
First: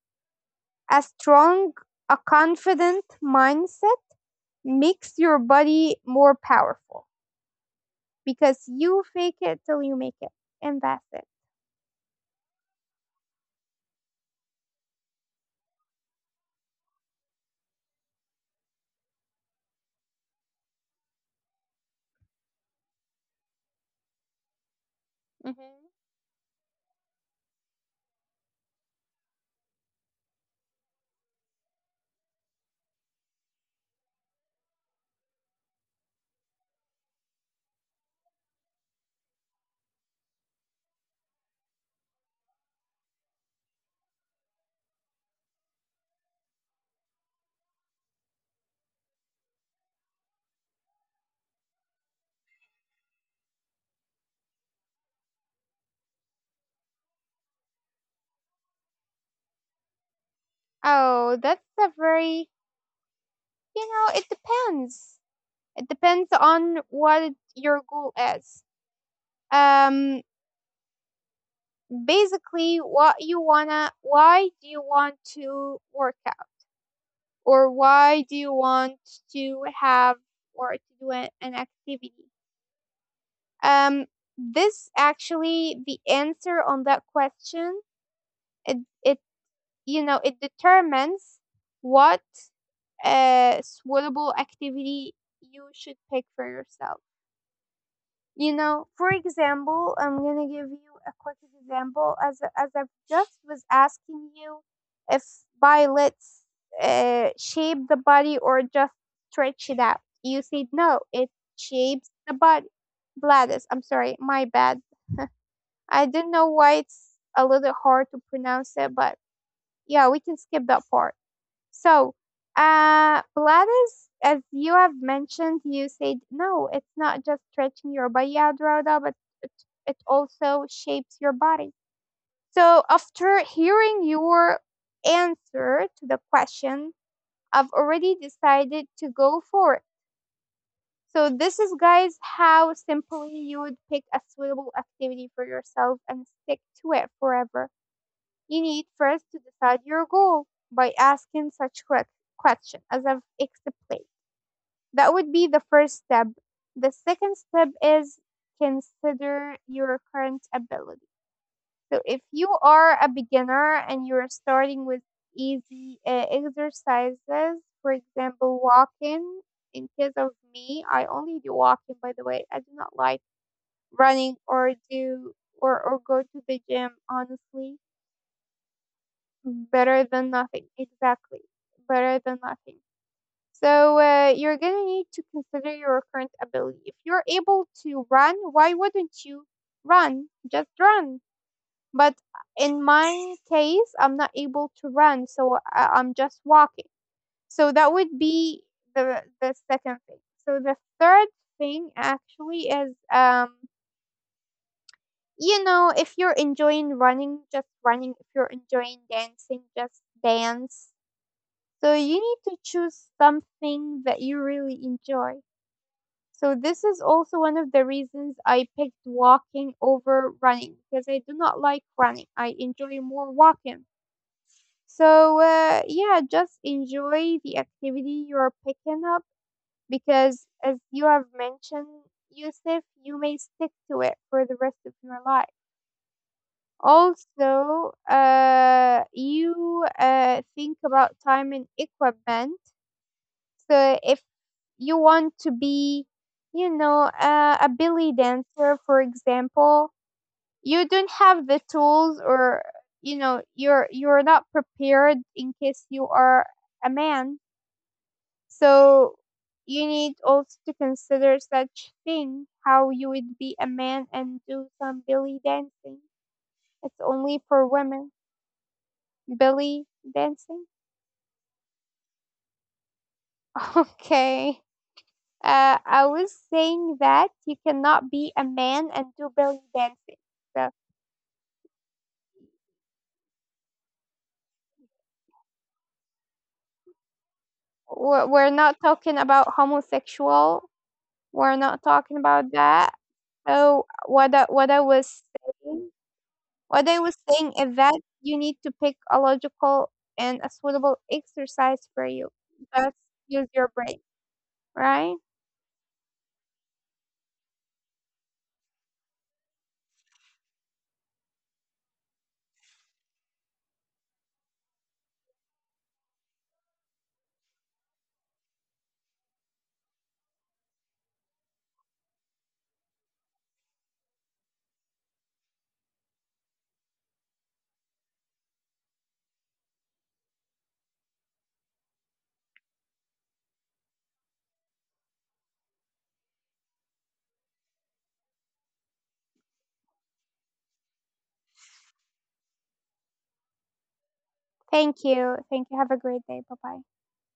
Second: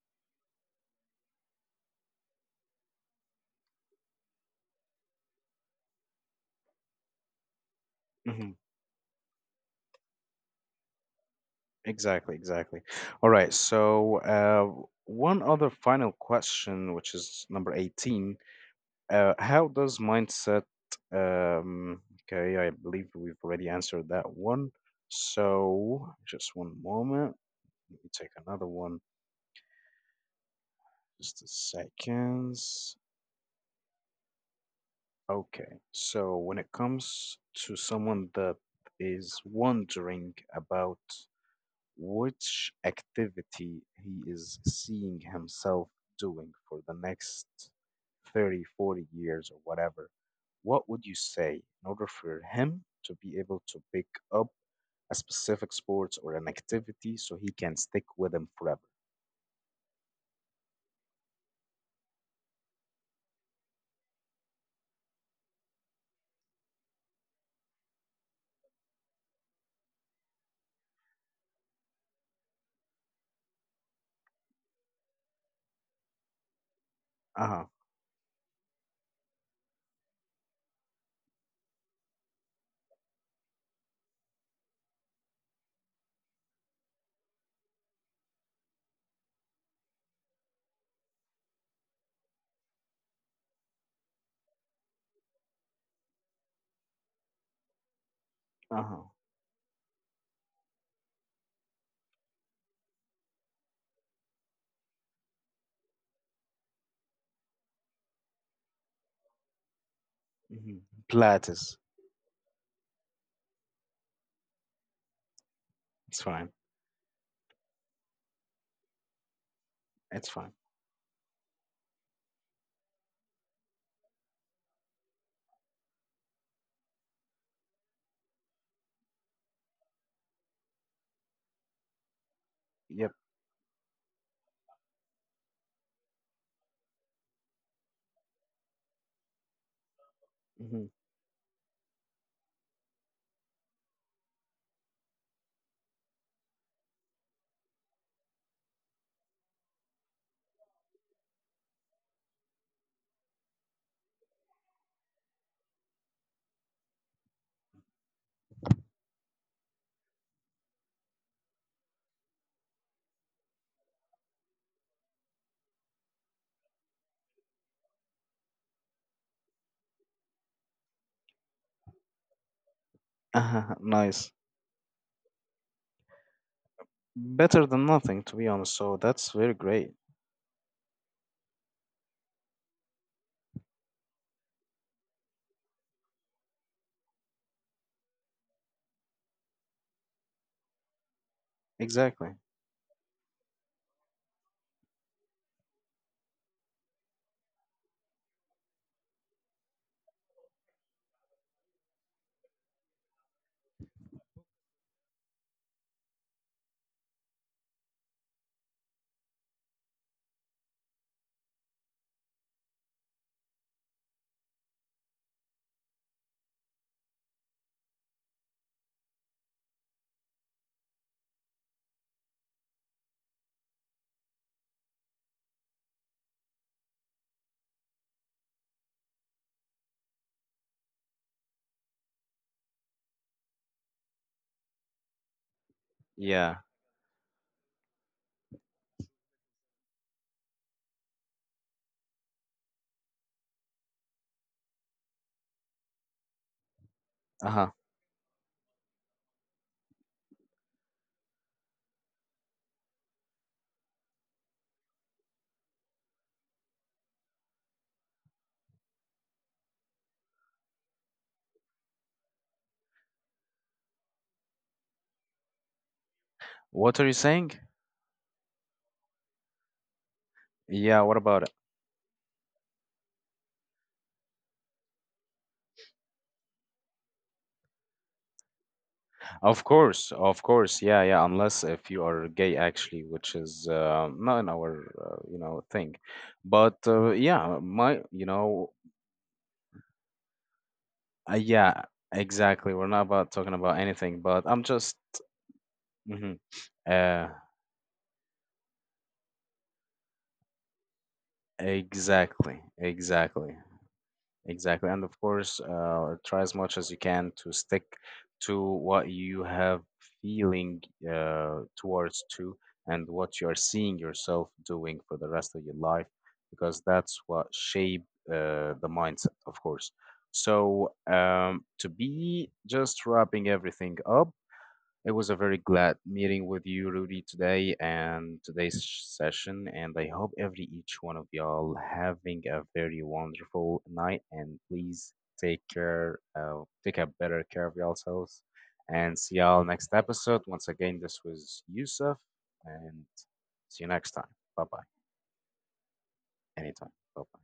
a strong, a confident mindset makes your body more powerful,
Hmm.
because you fake it till you make it, and that's it.
Exactly, exactly. All right, so uh, one other final question, which is number eighteen. Uh, how does mindset, um, okay, I believe we've already answered that one.
Hmm.
So just one moment. Let me take another one. Just a second. Okay, so when it comes to someone that is wondering about which activity he is seeing himself doing for the next thirty, forty years or whatever, what would you say in order for him to be able to pick up a specific sport or an activity so he can stick with them forever?
Oh, that's a very— you know, it depends. It depends on what your goal is. Um, basically, what you wanna, why do you want to work out,
Uh-huh.
or why do you want to have or to do an, an activity? Um, this actually the answer on that question. It it, you know, it determines what uh, suitable activity you should pick for yourself. You know,
Uh-huh.
for example, I'm gonna give you a quick example. As as I just was asking you, if violets uh, shape the body or just stretch it out, you said
Mm-hmm.
no, it
Pilates.
shapes the body. Bladis, I'm sorry, my bad. I
It's
didn't know
fine.
why it's a little hard to pronounce it, but yeah, we
It's
can
fine.
skip that part. So, uh, Pilates, as you have mentioned, you said no, it's not just stretching your body out, Rhoda, but it, it also shapes your body. So,
Yep.
after hearing your answer to the question, I've already decided to go for it.
Mm-hmm.
So, this is, guys, how simply you would pick a suitable activity for yourself and stick to it forever. You need first to decide your goal by asking such que- question as I've explained. That would be the first step. The second step is consider your current ability. So if you are a beginner and you're starting with easy uh, exercises, for example, walking. In case of me, I only do walking, by the way. I do not like
Uh-huh. Nice.
running or do, or, or go to the gym,
Better
honestly.
than nothing, to be honest. So that's very great.
Better than nothing. Exactly. Better than nothing. So uh, you're going to need to consider your current ability. If you're able to run, why wouldn't you run? Just run. But
Exactly.
uh, in my case, I'm not able to run, so I- I'm just walking. So that would be the the second thing. So the third thing actually is um you know, if you're enjoying running, just running. If you're enjoying dancing, just dance. So you need to choose something that you really enjoy. So this is also one of the reasons I picked walking over running, because I do not like running. I enjoy more walking. So uh, yeah, just enjoy the activity you're picking up, because as you have mentioned, Yusuf, you may stick to it for the rest of your life.
Yeah.
Also, uh, you uh, think about time and equipment. So if you want to be, you know, uh, a
Uh-huh.
belly dancer, for example, you don't have the tools, or, you know, you're you're not prepared in case you are a man. So you need also to consider such thing, how you would be a man and do some belly dancing. It's
What are you
only
saying?
for women. Belly dancing.
Yeah, what about it?
Okay. Uh, I was saying that you cannot be a man and do belly
Of course,
dancing.
of
So
course. Yeah, yeah, unless if you are gay, actually, which is uh, not in our, uh, you know, thing. But uh, yeah, my,
we're,
you
we're
know,
not talking about homosexual.
uh,
We're not
yeah,
talking about
exactly. We're
that.
not about talking about
So
anything,
what I,
but I'm
what I
just
was saying,
mhm.
what I was
Uh,
saying is that you need to pick a logical and a suitable exercise for you.
exactly,
Just use
exactly.
your brain,
Exactly. And
right?
of course, uh, try as much as you can to stick to what you have feeling uh, towards to, and what you are seeing yourself doing for the rest of your life, because that's what shape uh, the mindset, of course. So um, to be just wrapping everything up, it was a very glad meeting with you, Rudy, today and today's session. And I hope every each one of y'all having a very wonderful night. And please take care, uh, take a better care of yourselves. And see y'all next episode. Once again, this was Yusuf, and see you next time. Bye bye.
Thank you. Thank you. Have a great day. Bye bye.
Anytime. Bye bye.